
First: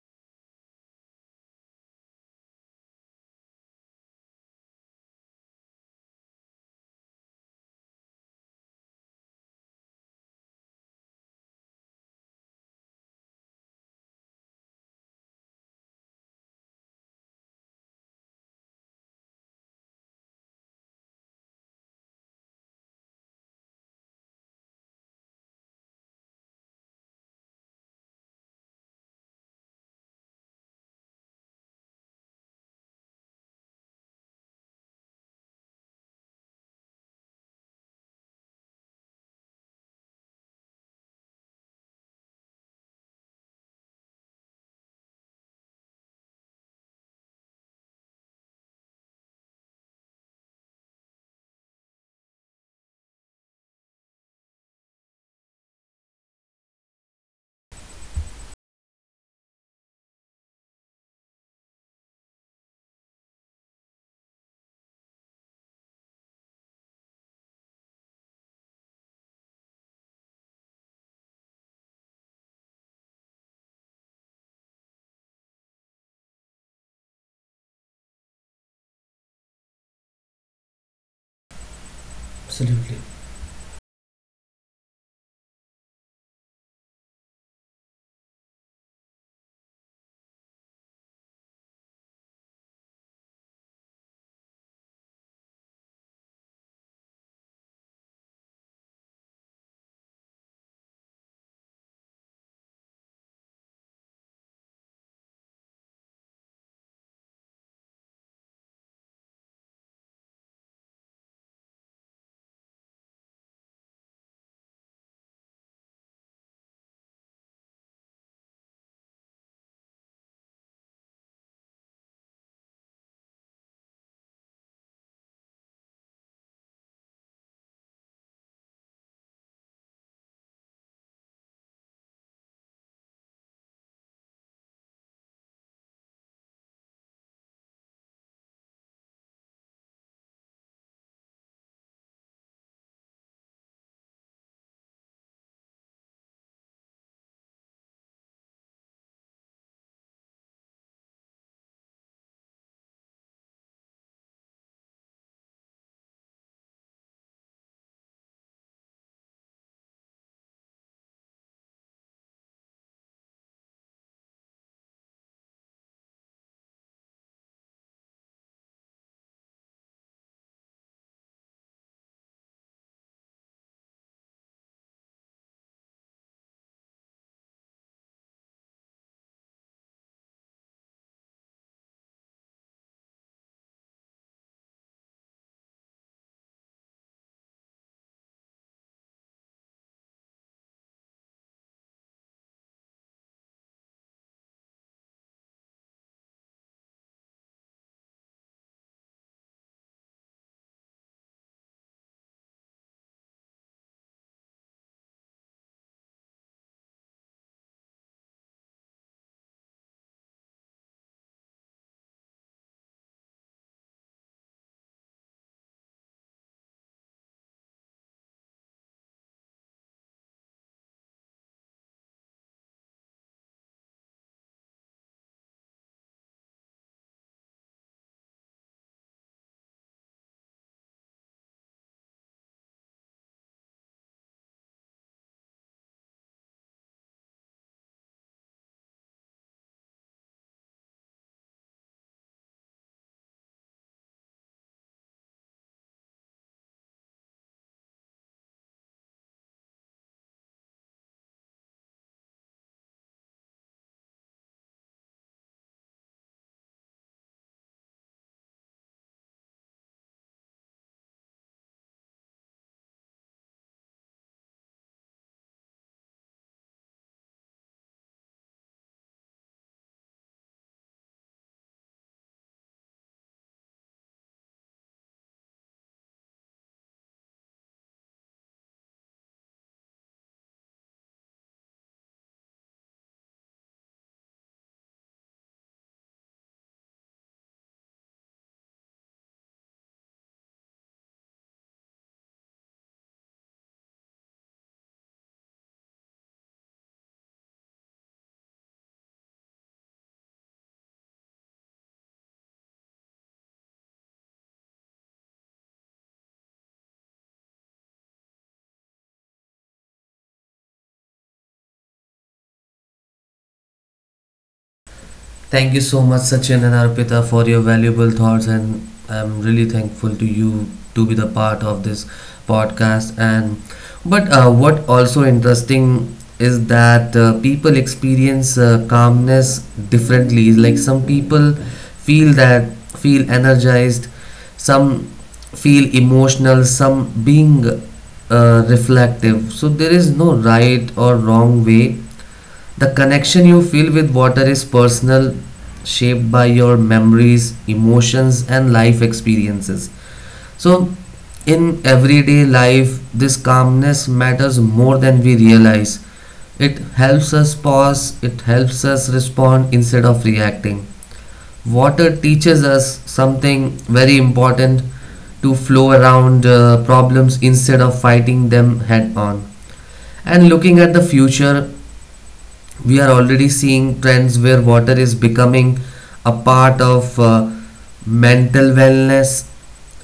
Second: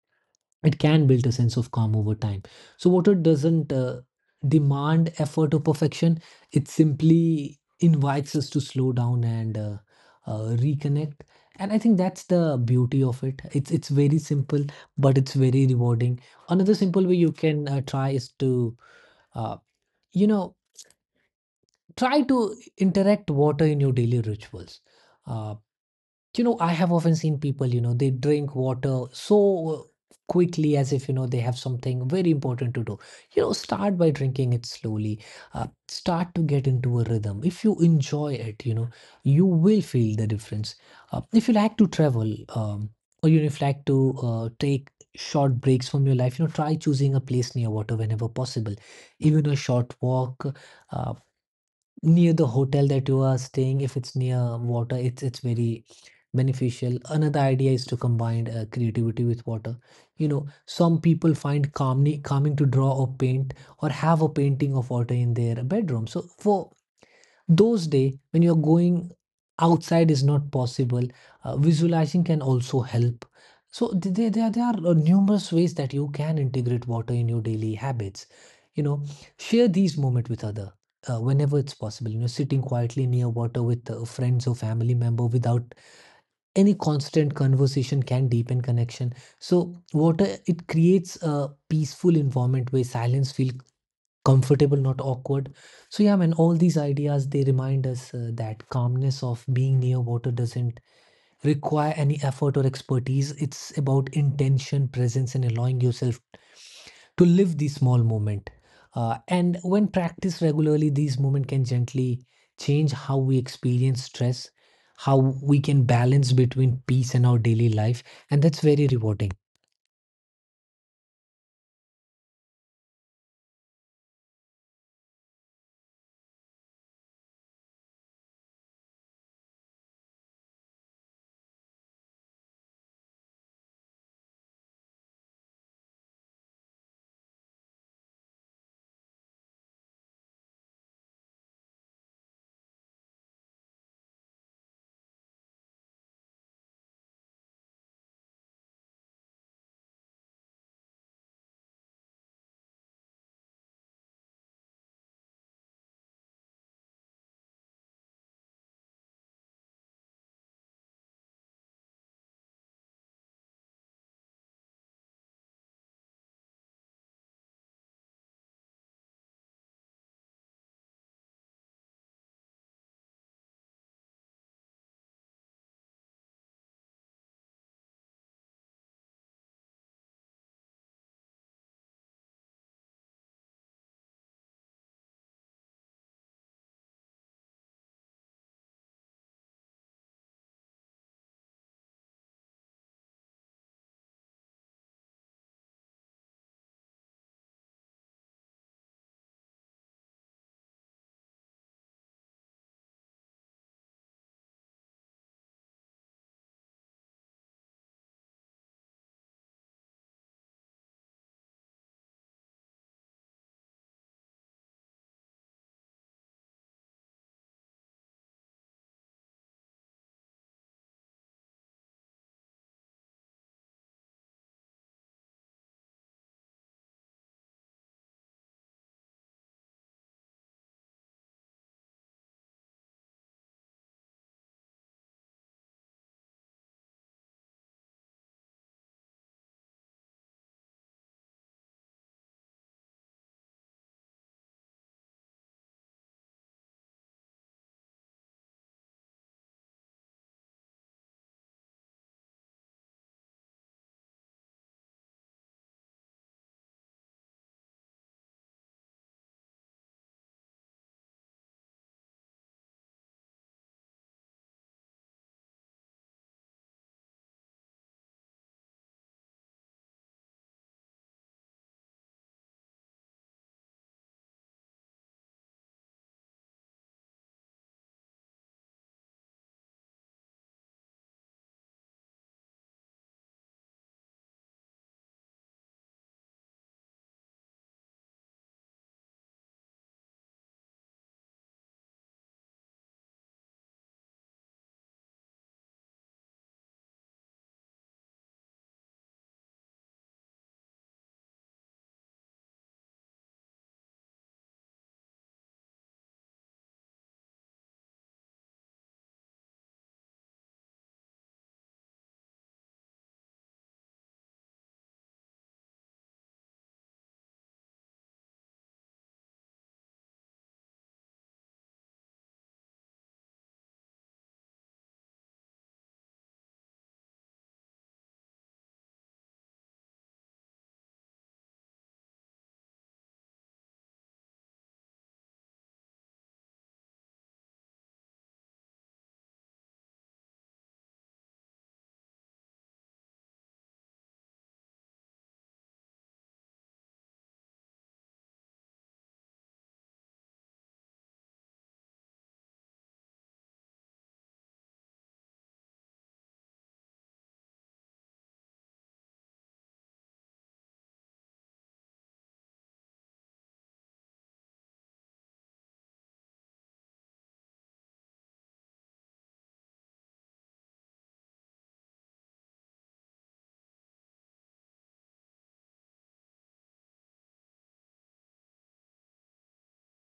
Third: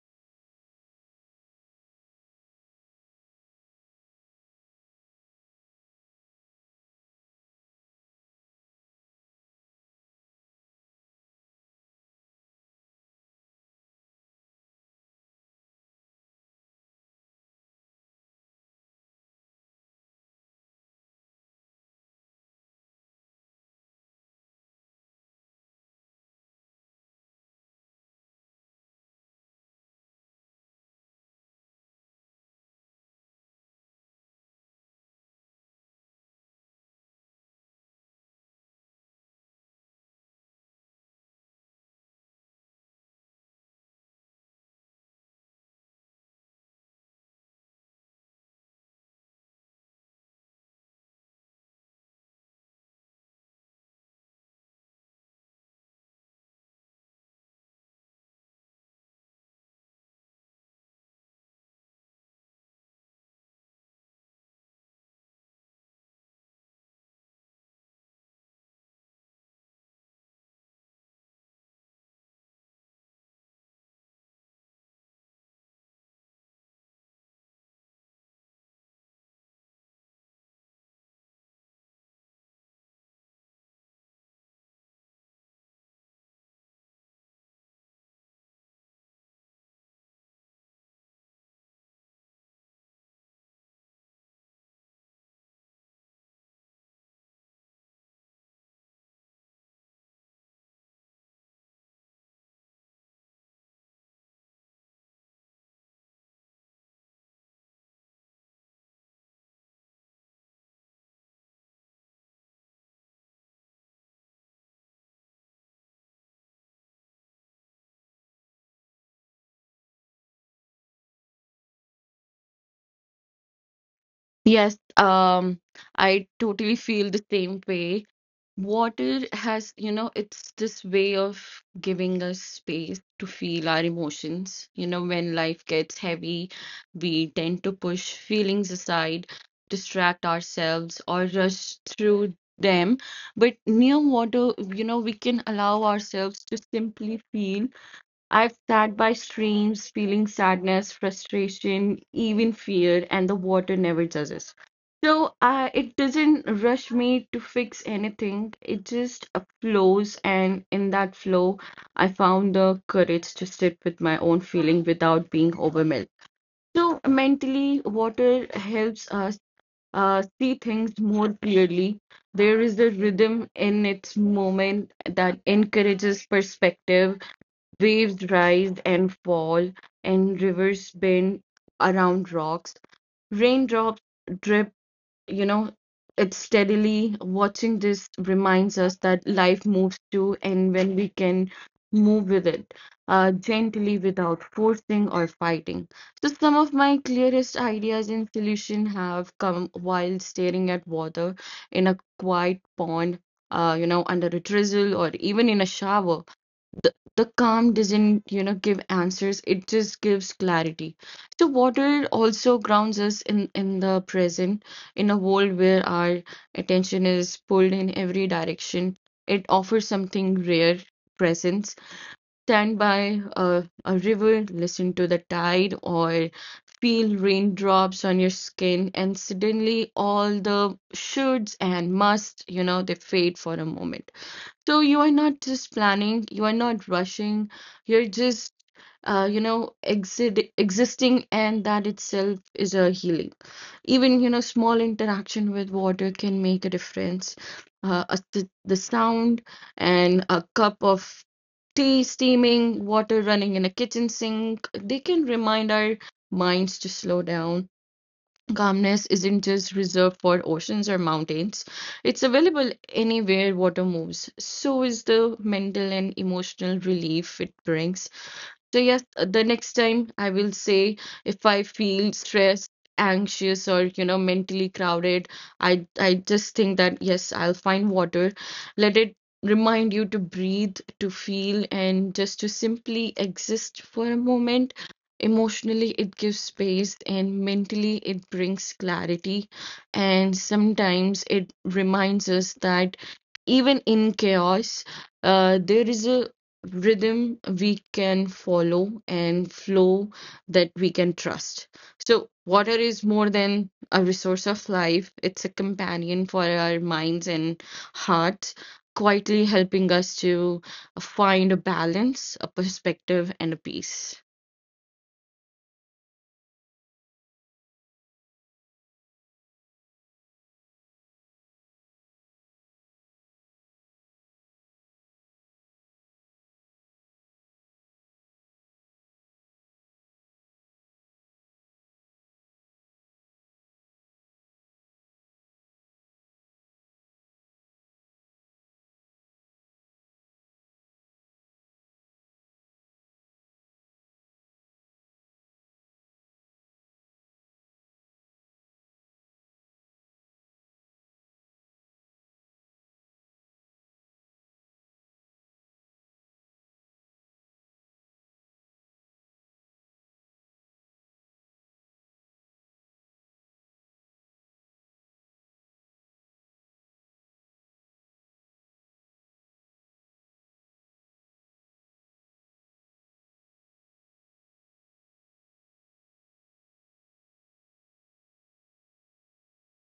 Speaker 2: it can build a sense of calm over time. So water doesn't demand effort or perfection. It simply invites us to slow down and reconnect. And I think that's the beauty of it. It's very simple, but it's very rewarding. Another simple way you can try is to uh, you know try to interact water in your daily rituals. Uh, you know, I have often seen people, you know, they drink water so quickly as if, you know, they have something very important to do. You know, start by drinking it slowly. Start to get into a rhythm. If you enjoy it, you know, you will feel the difference. If you like to travel, or you know, if you like to take short breaks from your life, you know, try choosing a place near water whenever possible. Even a short walk, uh, near the hotel that you are staying, if it's near water, it's very beneficial. Another idea is to combine creativity with water. You know, some people find calmly calming to draw or paint, or have a painting of water in their bedroom. So for those day when you're going outside is not possible, visualizing can also help. There are numerous ways that you can integrate water in your daily habits. You know, share these moments with other whenever it's possible. You know, sitting
Speaker 1: Absolutely.
Speaker 2: quietly near water with friends or family member without any constant conversation can deepen connection. So water, it creates a peaceful environment where silence feel comfortable, not awkward. So yeah, man, all these ideas, they remind us that calmness of being near water doesn't require any effort or expertise. It's about intention, presence, and allowing yourself to live the small moment. And when practiced regularly, these moments can gently change how we experience stress, how we can balance between peace and our daily life, and that's very rewarding.
Speaker 3: Yes, I totally feel the same way. Water has, you know, it's this way of giving us space to feel our emotions. You know, when life gets heavy, we tend to push feelings aside, distract ourselves, or rush through them. But near water, you know, we can allow ourselves to simply feel. I've sat by streams feeling sadness, frustration, even fear, and the water never judges. So it doesn't rush me to fix anything. It just flows, and in that flow, I found the courage to sit with my own feeling without being overwhelmed. So mentally, water helps us see things more clearly. There is a rhythm in its movement that encourages perspective. Waves rise and fall, and rivers bend around rocks. Raindrops drip, you know, it's steadily. Watching this reminds us that life moves too, and when we can move with it, gently without forcing or fighting. So, some of my clearest ideas and solution have come while staring at water in a quiet pond, you know, under a drizzle, or even in a shower. The calm doesn't, you know, give answers, it just gives clarity. So water also grounds us in the present. In a world where our attention is pulled in every direction, it offers something rare: presence. Stand by a river, listen to the tide, or feel raindrops on your skin, and suddenly all the shoulds and musts, you know, they fade for a moment. So you are not just planning, you are not rushing, you're just, you know, exit existing, and that itself is a healing. Even, you know, small interaction with water can make a difference. The sound and a cup of tea steaming, water running in a kitchen sink, they can remind our minds to slow down. Calmness isn't just reserved for oceans or mountains. It's available anywhere water moves. So is the mental and emotional relief it brings. So yes, the next time I will say, if I feel stressed, anxious, or you know, mentally crowded, I just think that yes, I'll find water. Let it remind you to breathe, to feel, and just to simply exist for a moment. Emotionally, it gives space, and mentally, it brings clarity. And sometimes it reminds us that even in chaos, there is a rhythm we can follow and flow that we can trust. So, water is more than a resource of life, it's a companion for our minds and hearts, quietly helping us to find a balance, a perspective, and a peace.
Speaker 1: Thank you so much, Sachin and Arpita, for your valuable thoughts, and I'm really thankful to you to be the part of this podcast. And but what also interesting is that people experience calmness differently. Like, some people feel that feel energized, some feel emotional, some being reflective. So there is no right or wrong way. The connection you feel with water is personal, shaped by your memories, emotions, and life experiences. So, in everyday life, this calmness matters more than we realize. It helps us pause, it helps us respond instead of reacting. Water teaches us something very important, to flow around problems instead of fighting them head on. And looking at the future, we are already seeing trends where water is becoming a part of mental wellness,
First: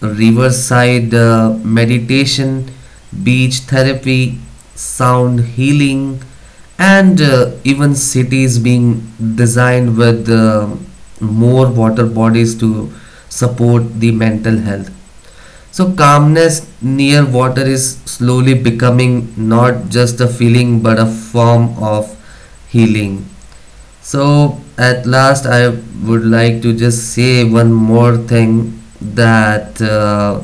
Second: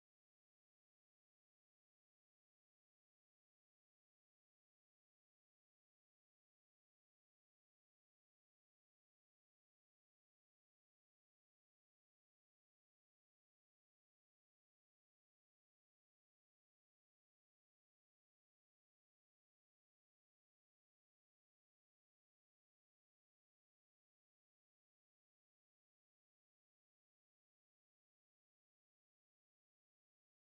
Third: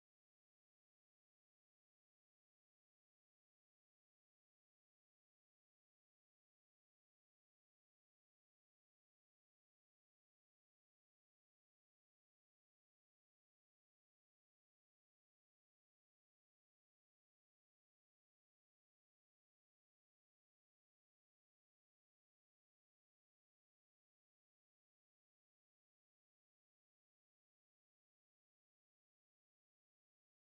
Speaker 1: riverside meditation, beach therapy, sound healing, and even cities being designed with more water bodies to support the mental health. So, calmness near water is slowly becoming not just a feeling but a form of healing. So, at last, I would like to just say one more thing that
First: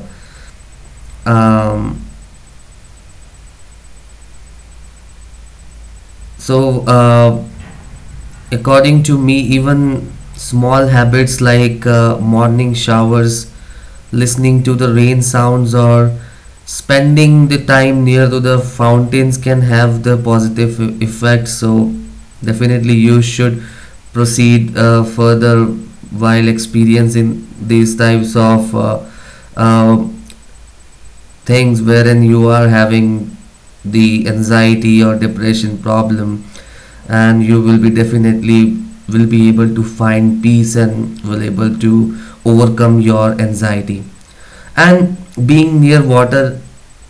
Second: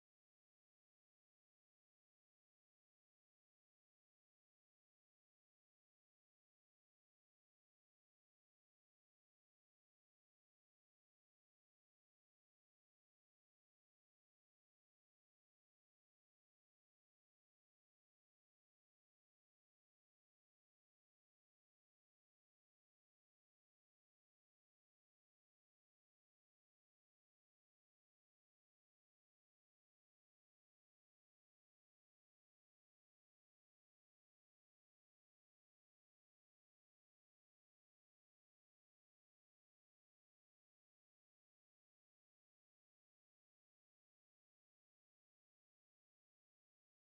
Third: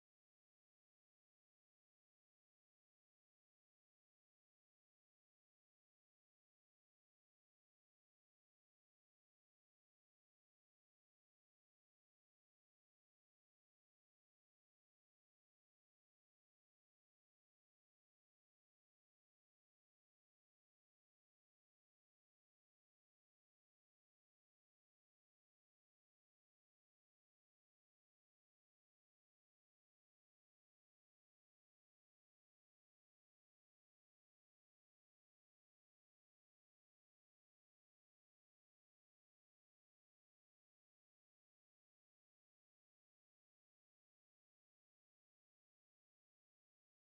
Speaker 1: um, so according to me, even small habits like morning showers, listening to the rain sounds, or spending the time near to the fountains can have the positive effect. So definitely you should proceed further while experiencing these types of uh, things wherein you are having the anxiety or depression problem, and you will be definitely will be able to find peace and will able to overcome your anxiety. And being near water,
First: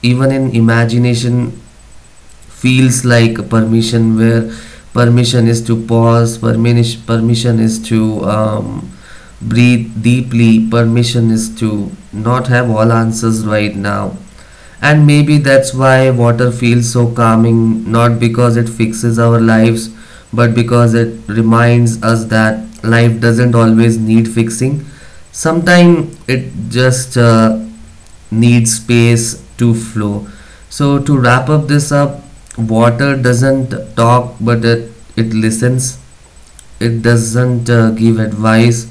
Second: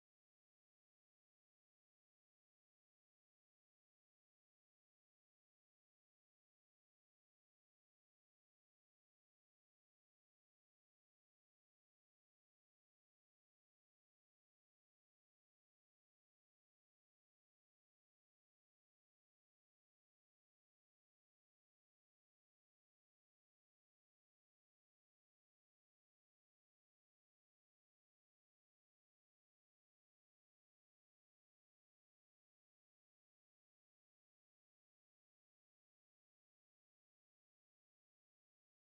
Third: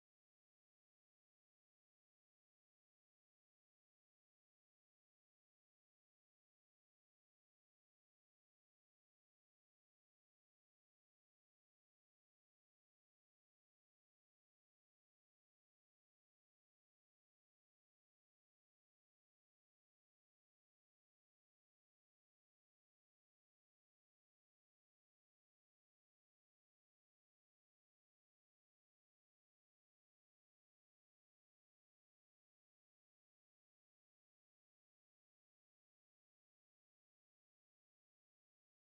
Speaker 1: even in imagination, feels like a permission, where permission is to pause, permission is to breathe deeply, permission is to not have all answers right now. And maybe that's why water feels so calming, not because it fixes our lives, but because it reminds us that life doesn't always need fixing. Sometimes it just needs space to flow. So, to wrap up this up, water doesn't talk, but it listens. It doesn't give advice,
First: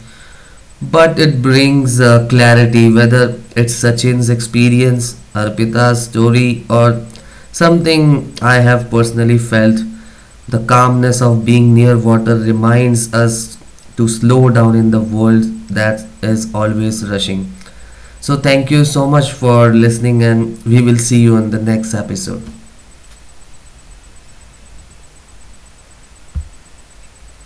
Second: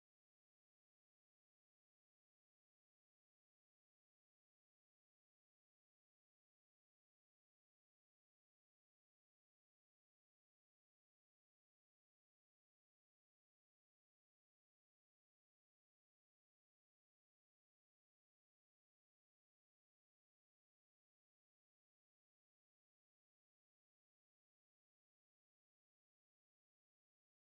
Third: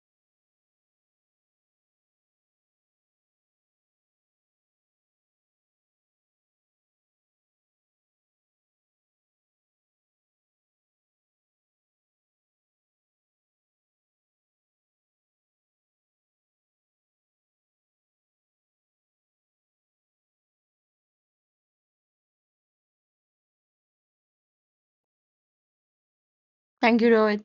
Speaker 1: but it brings clarity, whether it's Sachin's experience, Arpita's story, or something I have personally felt. The calmness of being near water reminds us to slow down in the world that is always rushing. So, thank you so much for listening, and we will see you in the next episode.
Speaker 3: Thank you, Rohit.